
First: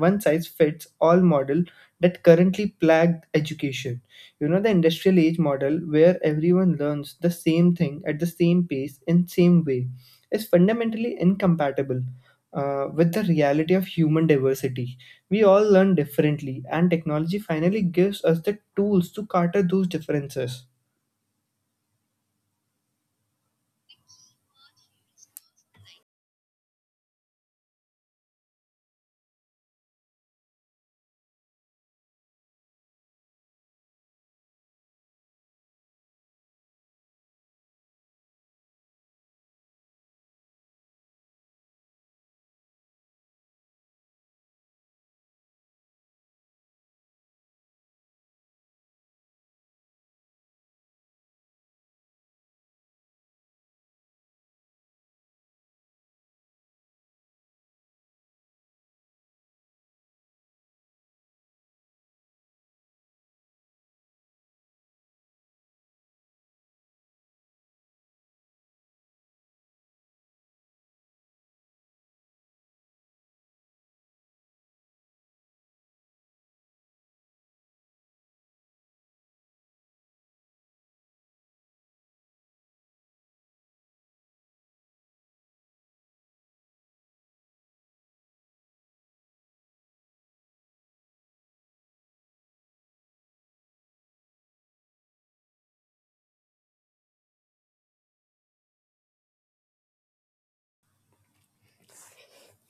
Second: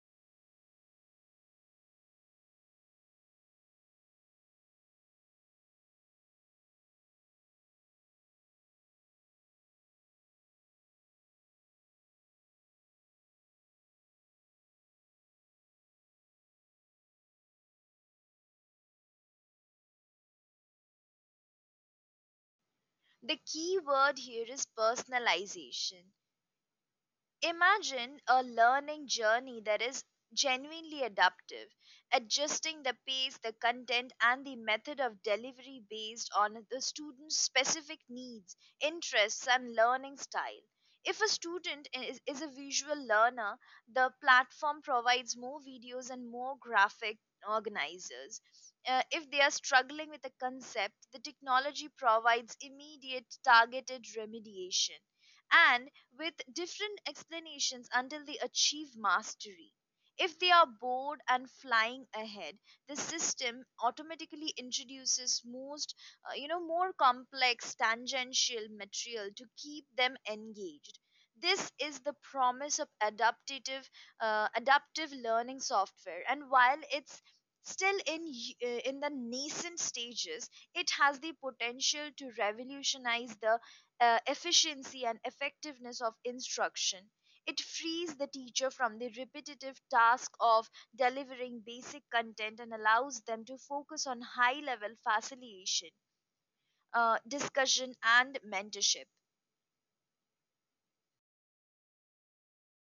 Speaker 2: one size fits all model that currently plagued education. You know, the industrial age model, where everyone learns the same thing at the same pace and same way, is fundamentally incompatible uh, with the reality of human diversity. We all learn differently, and technology finally gives us the tools to cater those differences.
Speaker 1: The key word here is personalization. Imagine a learning journey that is genuinely adaptive, adjusting the pace, the content, and the method of delivery based on the student's specific needs, interests, and learning style. If a student is, is a visual learner, the platform provides more videos and more graphic organizers. Uh, if they are struggling with a concept, the technology provides immediate targeted remediation. And with different explanations until they achieve mastery. If they are bored and flying ahead, the system automatically introduces most, uh, you know, more complex tangential material to keep them engaged. This is the promise of adaptive, uh, adaptive learning software. And while it's still in y- uh, in the nascent stages, it has the potential to revolutionize the uh, efficiency and effectiveness of instruction. It frees the teacher from the repetitive task of delivering basic content and allows them to focus on high level facilitation, uh, discussion, and mentorship.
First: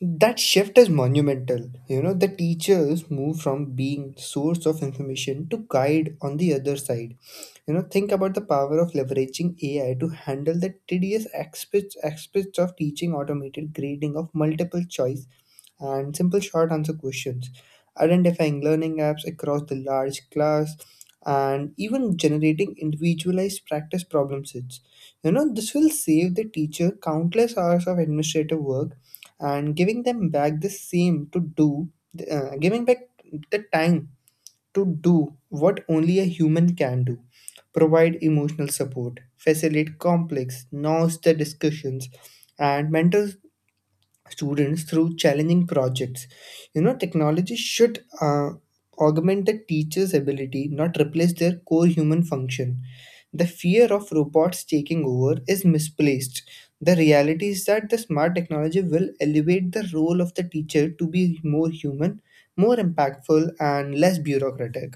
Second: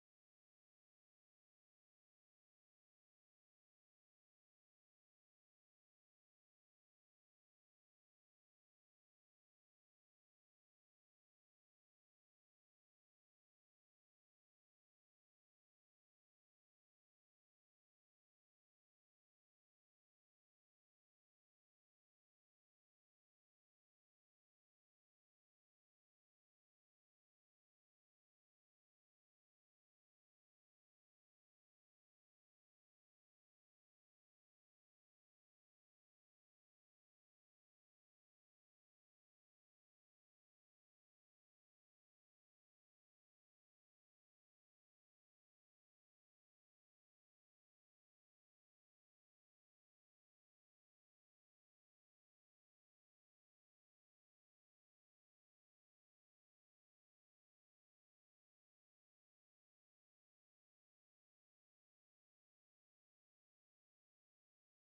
Speaker 2: That shift is monumental. You know, the teachers move from being source of information to guide on the other side. You know, think about the power of leveraging AI to handle the tedious aspects aspects of teaching, automated grading of multiple choice and simple short answer questions, identifying learning apps across the large class, and even generating individualized practice problem sets. You know, this will save the teacher countless hours of administrative work, and giving them back the same to do, uh, giving back the time to do what only a human can do: provide emotional support, facilitate complex, nuanced discussions, and mentor students through challenging projects. You know, technology should uh, augment the teacher's ability, not replace their core human function. The fear of robots taking over is misplaced. The reality is that the smart technology will elevate the role of the teacher to be more human, more impactful, and less bureaucratic.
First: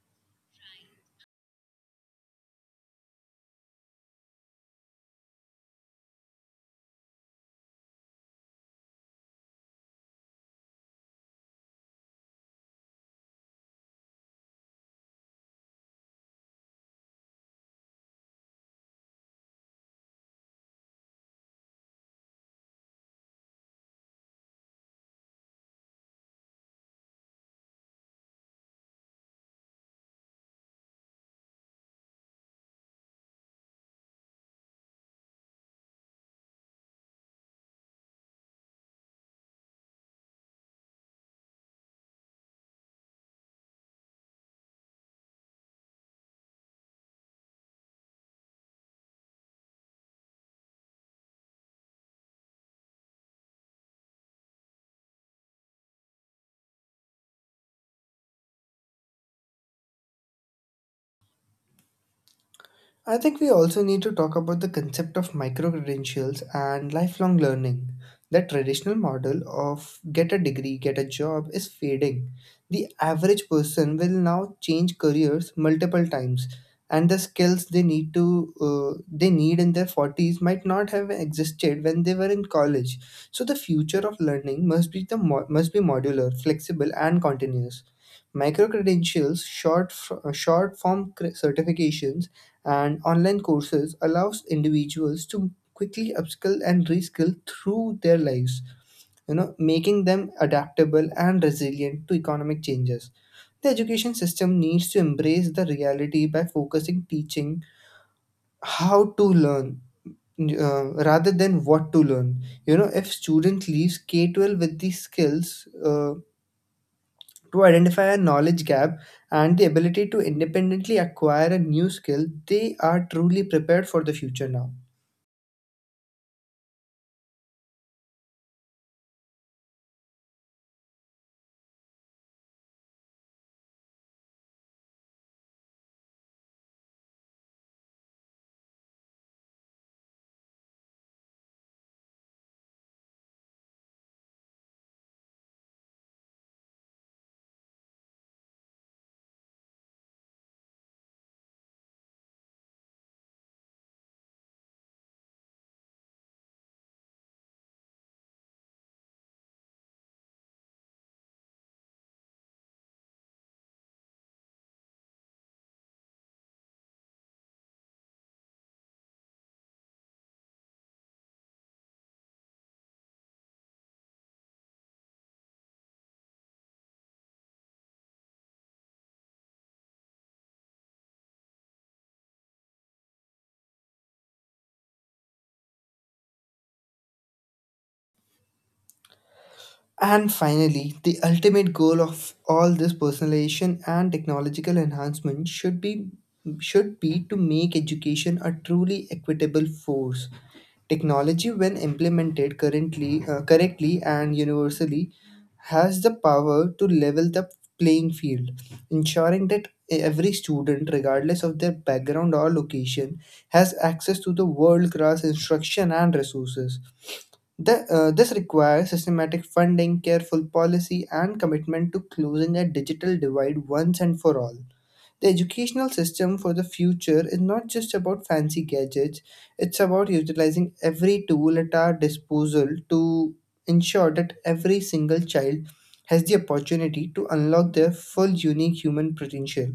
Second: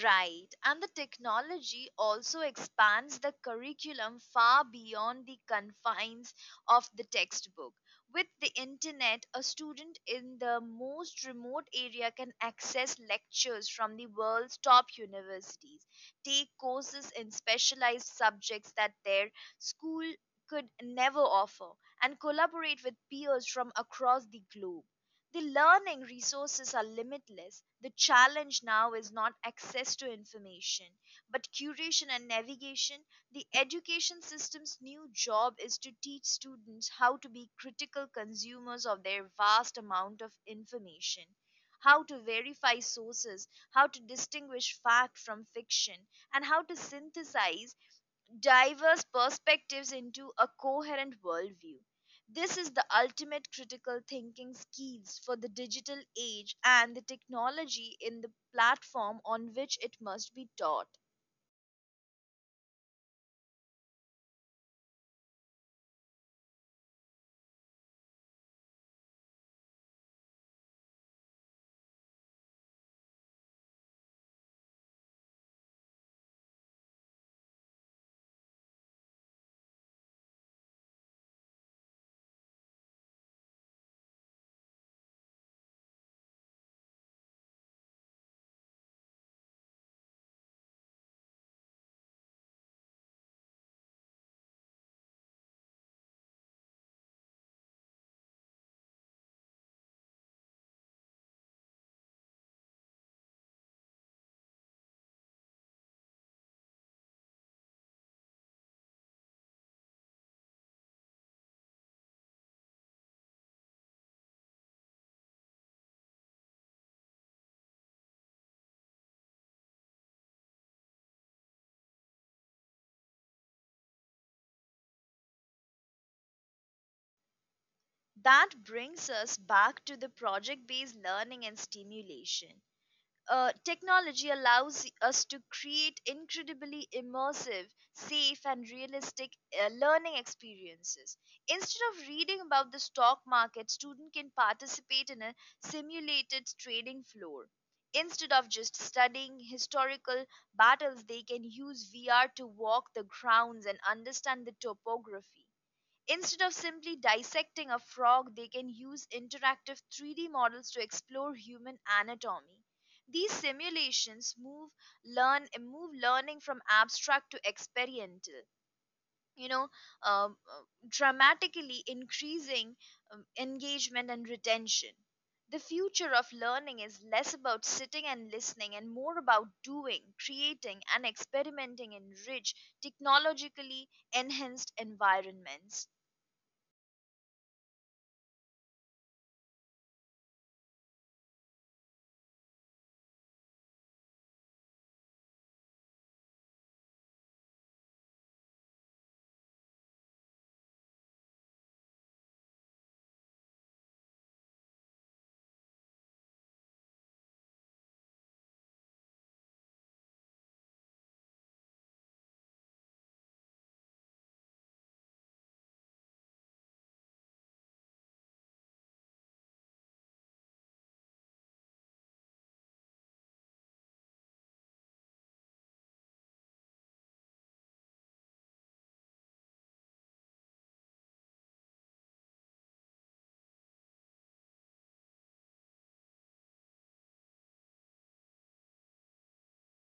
Speaker 1: Right, and the technology also expands the curriculum far beyond the confines of the textbook. With the internet, a student in the most remote area can access lectures from the world's top universities, take courses in specialized subjects that their school could never offer, and collaborate with peers from across the globe. The learning resources are limitless. The challenge now is not access to information, but curation and navigation. The education system's new job is to teach students how to be critical consumers of their vast amount of information, how to verify sources, how to distinguish fact from fiction, and how to synthesize diverse perspectives into a coherent worldview. This is the ultimate critical thinking skills for the digital age and the technology in the platform on which it must be taught.
Speaker 2: I think we also need to talk about the concept of micro credentials and lifelong learning. The traditional model of get a degree, get a job is fading. The average person will now change careers multiple times, and the skills they need to uh, they need in their forties might not have existed when they were in college. So the future of learning must be the mo- must be modular, flexible, and continuous. Micro credentials, short f- uh, short form cre- certifications and online courses allows individuals to quickly upskill and reskill through their lives, you know, making them adaptable and resilient to economic changes. The education system needs to embrace the reality by focusing teaching how to learn uh, rather than what to learn. You know, if student leaves k twelve with these skills uh, to identify a knowledge gap and the ability to independently acquire a new skill, they are truly prepared for the future now.
Speaker 1: That brings us back to the project based learning and stimulation. Uh, technology allows us to create incredibly immersive, safe, and realistic uh, learning experiences. Instead of reading about the stock market, student can participate in a simulated trading floor. Instead of just studying historical battles, they can use V R to walk the grounds and understand the topography. Instead of simply dissecting a frog, they can use interactive three D models to explore human anatomy. These simulations move learn move learning from abstract to experiential. You know, um, uh, dramatically increasing um, engagement and retention. The future of learning is less about sitting and listening and more about doing, creating, and experimenting in rich, technologically enhanced environments.
Speaker 2: And finally, the ultimate goal of all this personalization and technological enhancement should be should be to make education a truly equitable force. Technology, when implemented currently uh, correctly and universally, has the power to level the playing field, ensuring that every student, regardless of their background or location, has access to the world-class instruction and resources. The, uh, this requires systematic funding, careful policy, and commitment to closing a digital divide once and for all. The educational system for the future is not just about fancy gadgets, it's about utilizing every tool at our disposal to ensure that every single child has the opportunity to unlock their full unique human potential.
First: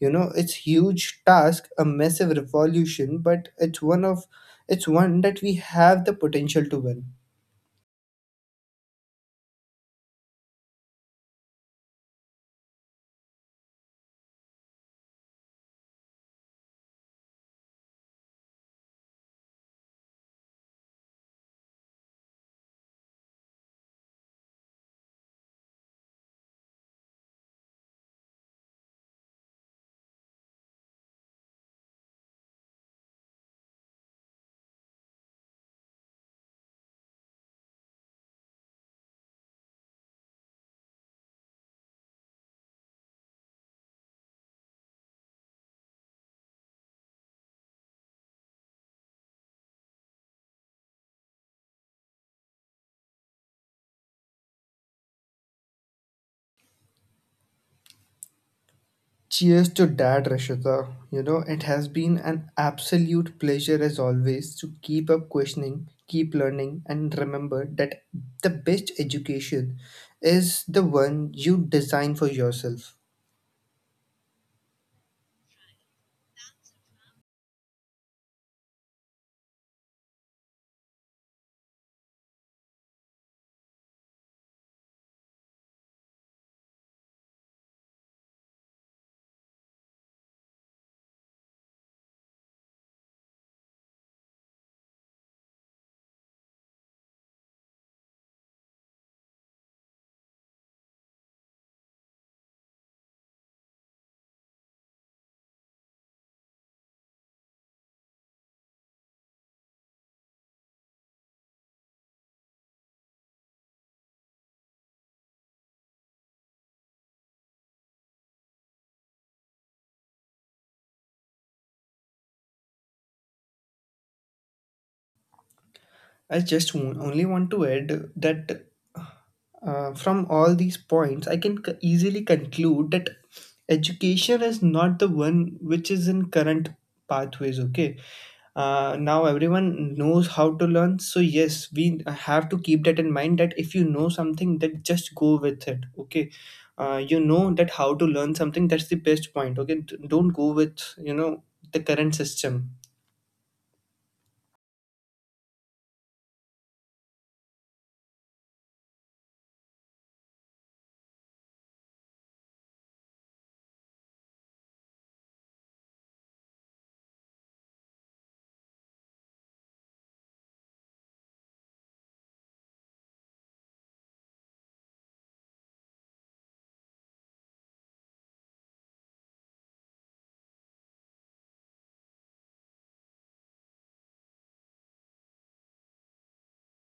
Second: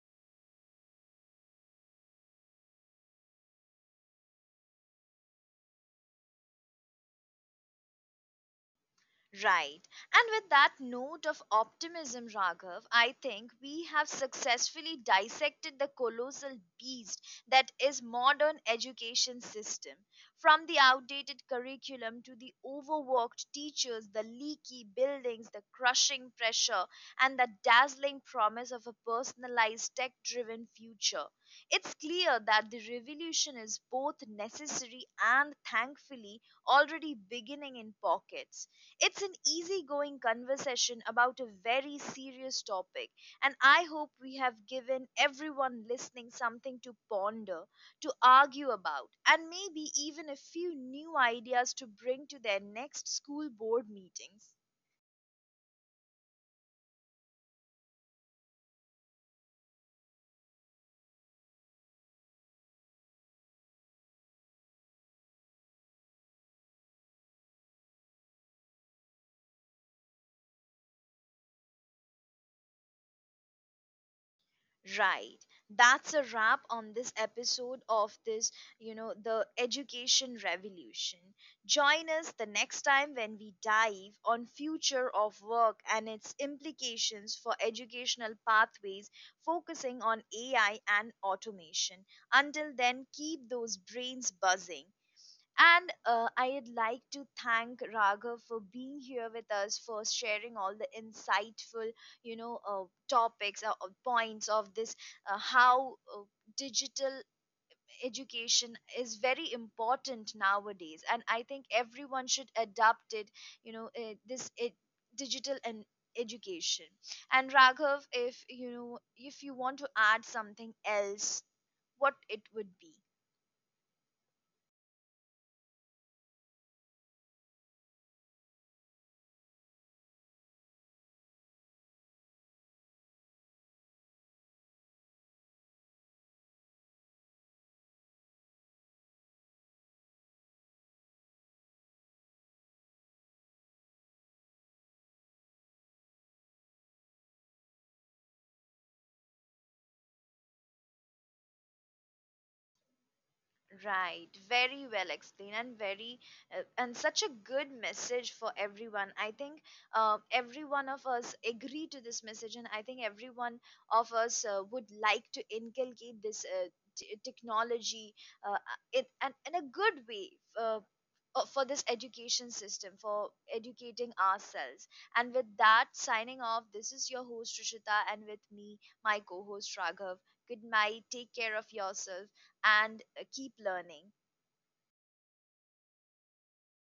Speaker 2: You know, it's huge task, a massive revolution, but it's one of it's one that we have the potential to win.
Speaker 1: Right. And with that note of optimism, Raghav, I think we have successfully dissected the colossal beast that is modern education system. From the outdated curriculum to the overworked teachers, the leaky buildings, the crushing pressure, and the dazzling promise of a personalized tech-driven future. It's clear that the revolution is both necessary and, thankfully, already beginning in pockets. It's an easygoing conversation about a very serious topic, and I hope we have given everyone listening something to ponder, to argue about, and maybe even a few new ideas to bring to their next school board meetings.
Speaker 2: Cheers to that, Rashika. You know, it has been an absolute pleasure as always to keep up questioning, keep learning, and remember that the best education is the one you design for yourself.
Speaker 1: Right. That's a wrap on this episode of this, you know, the education revolution. Join us the next time when we dive on future of work and its implications for educational pathways, focusing on A I and automation. Until then, keep those brains buzzing. And uh, I'd like to thank Raghav for being here with us, for sharing all the insightful, you know, uh, topics or, or points of this, uh, how uh, digital education is very important nowadays. And I think everyone should adopt it, you know, uh, this it, digital and education. And Raghav, if you know, if you want to add something else, what it would be.
Speaker 2: I just w- only want to add that uh, from all these points, I can c- easily conclude that education is not the one which is in current pathways, okay? Uh, now everyone knows how to learn, so yes, we have to keep that in mind that if you know something, then just go with it, okay. Uh, you know that how to learn something, that's the best point, okay. D- don't go with, you know, the current system.
Speaker 1: Right, very well explained, and very, uh, and such a good message for everyone. I think uh, every one of us agree to this message, and I think every one of us uh, would like to inculcate this, uh, t- technology uh, uh, it and in a good way, uh, uh, for this education system, for educating ourselves. And with that, signing off, this is your host Rishita, and with me, my co-host Raghav. Good night, take care of yourself, and uh, keep learning.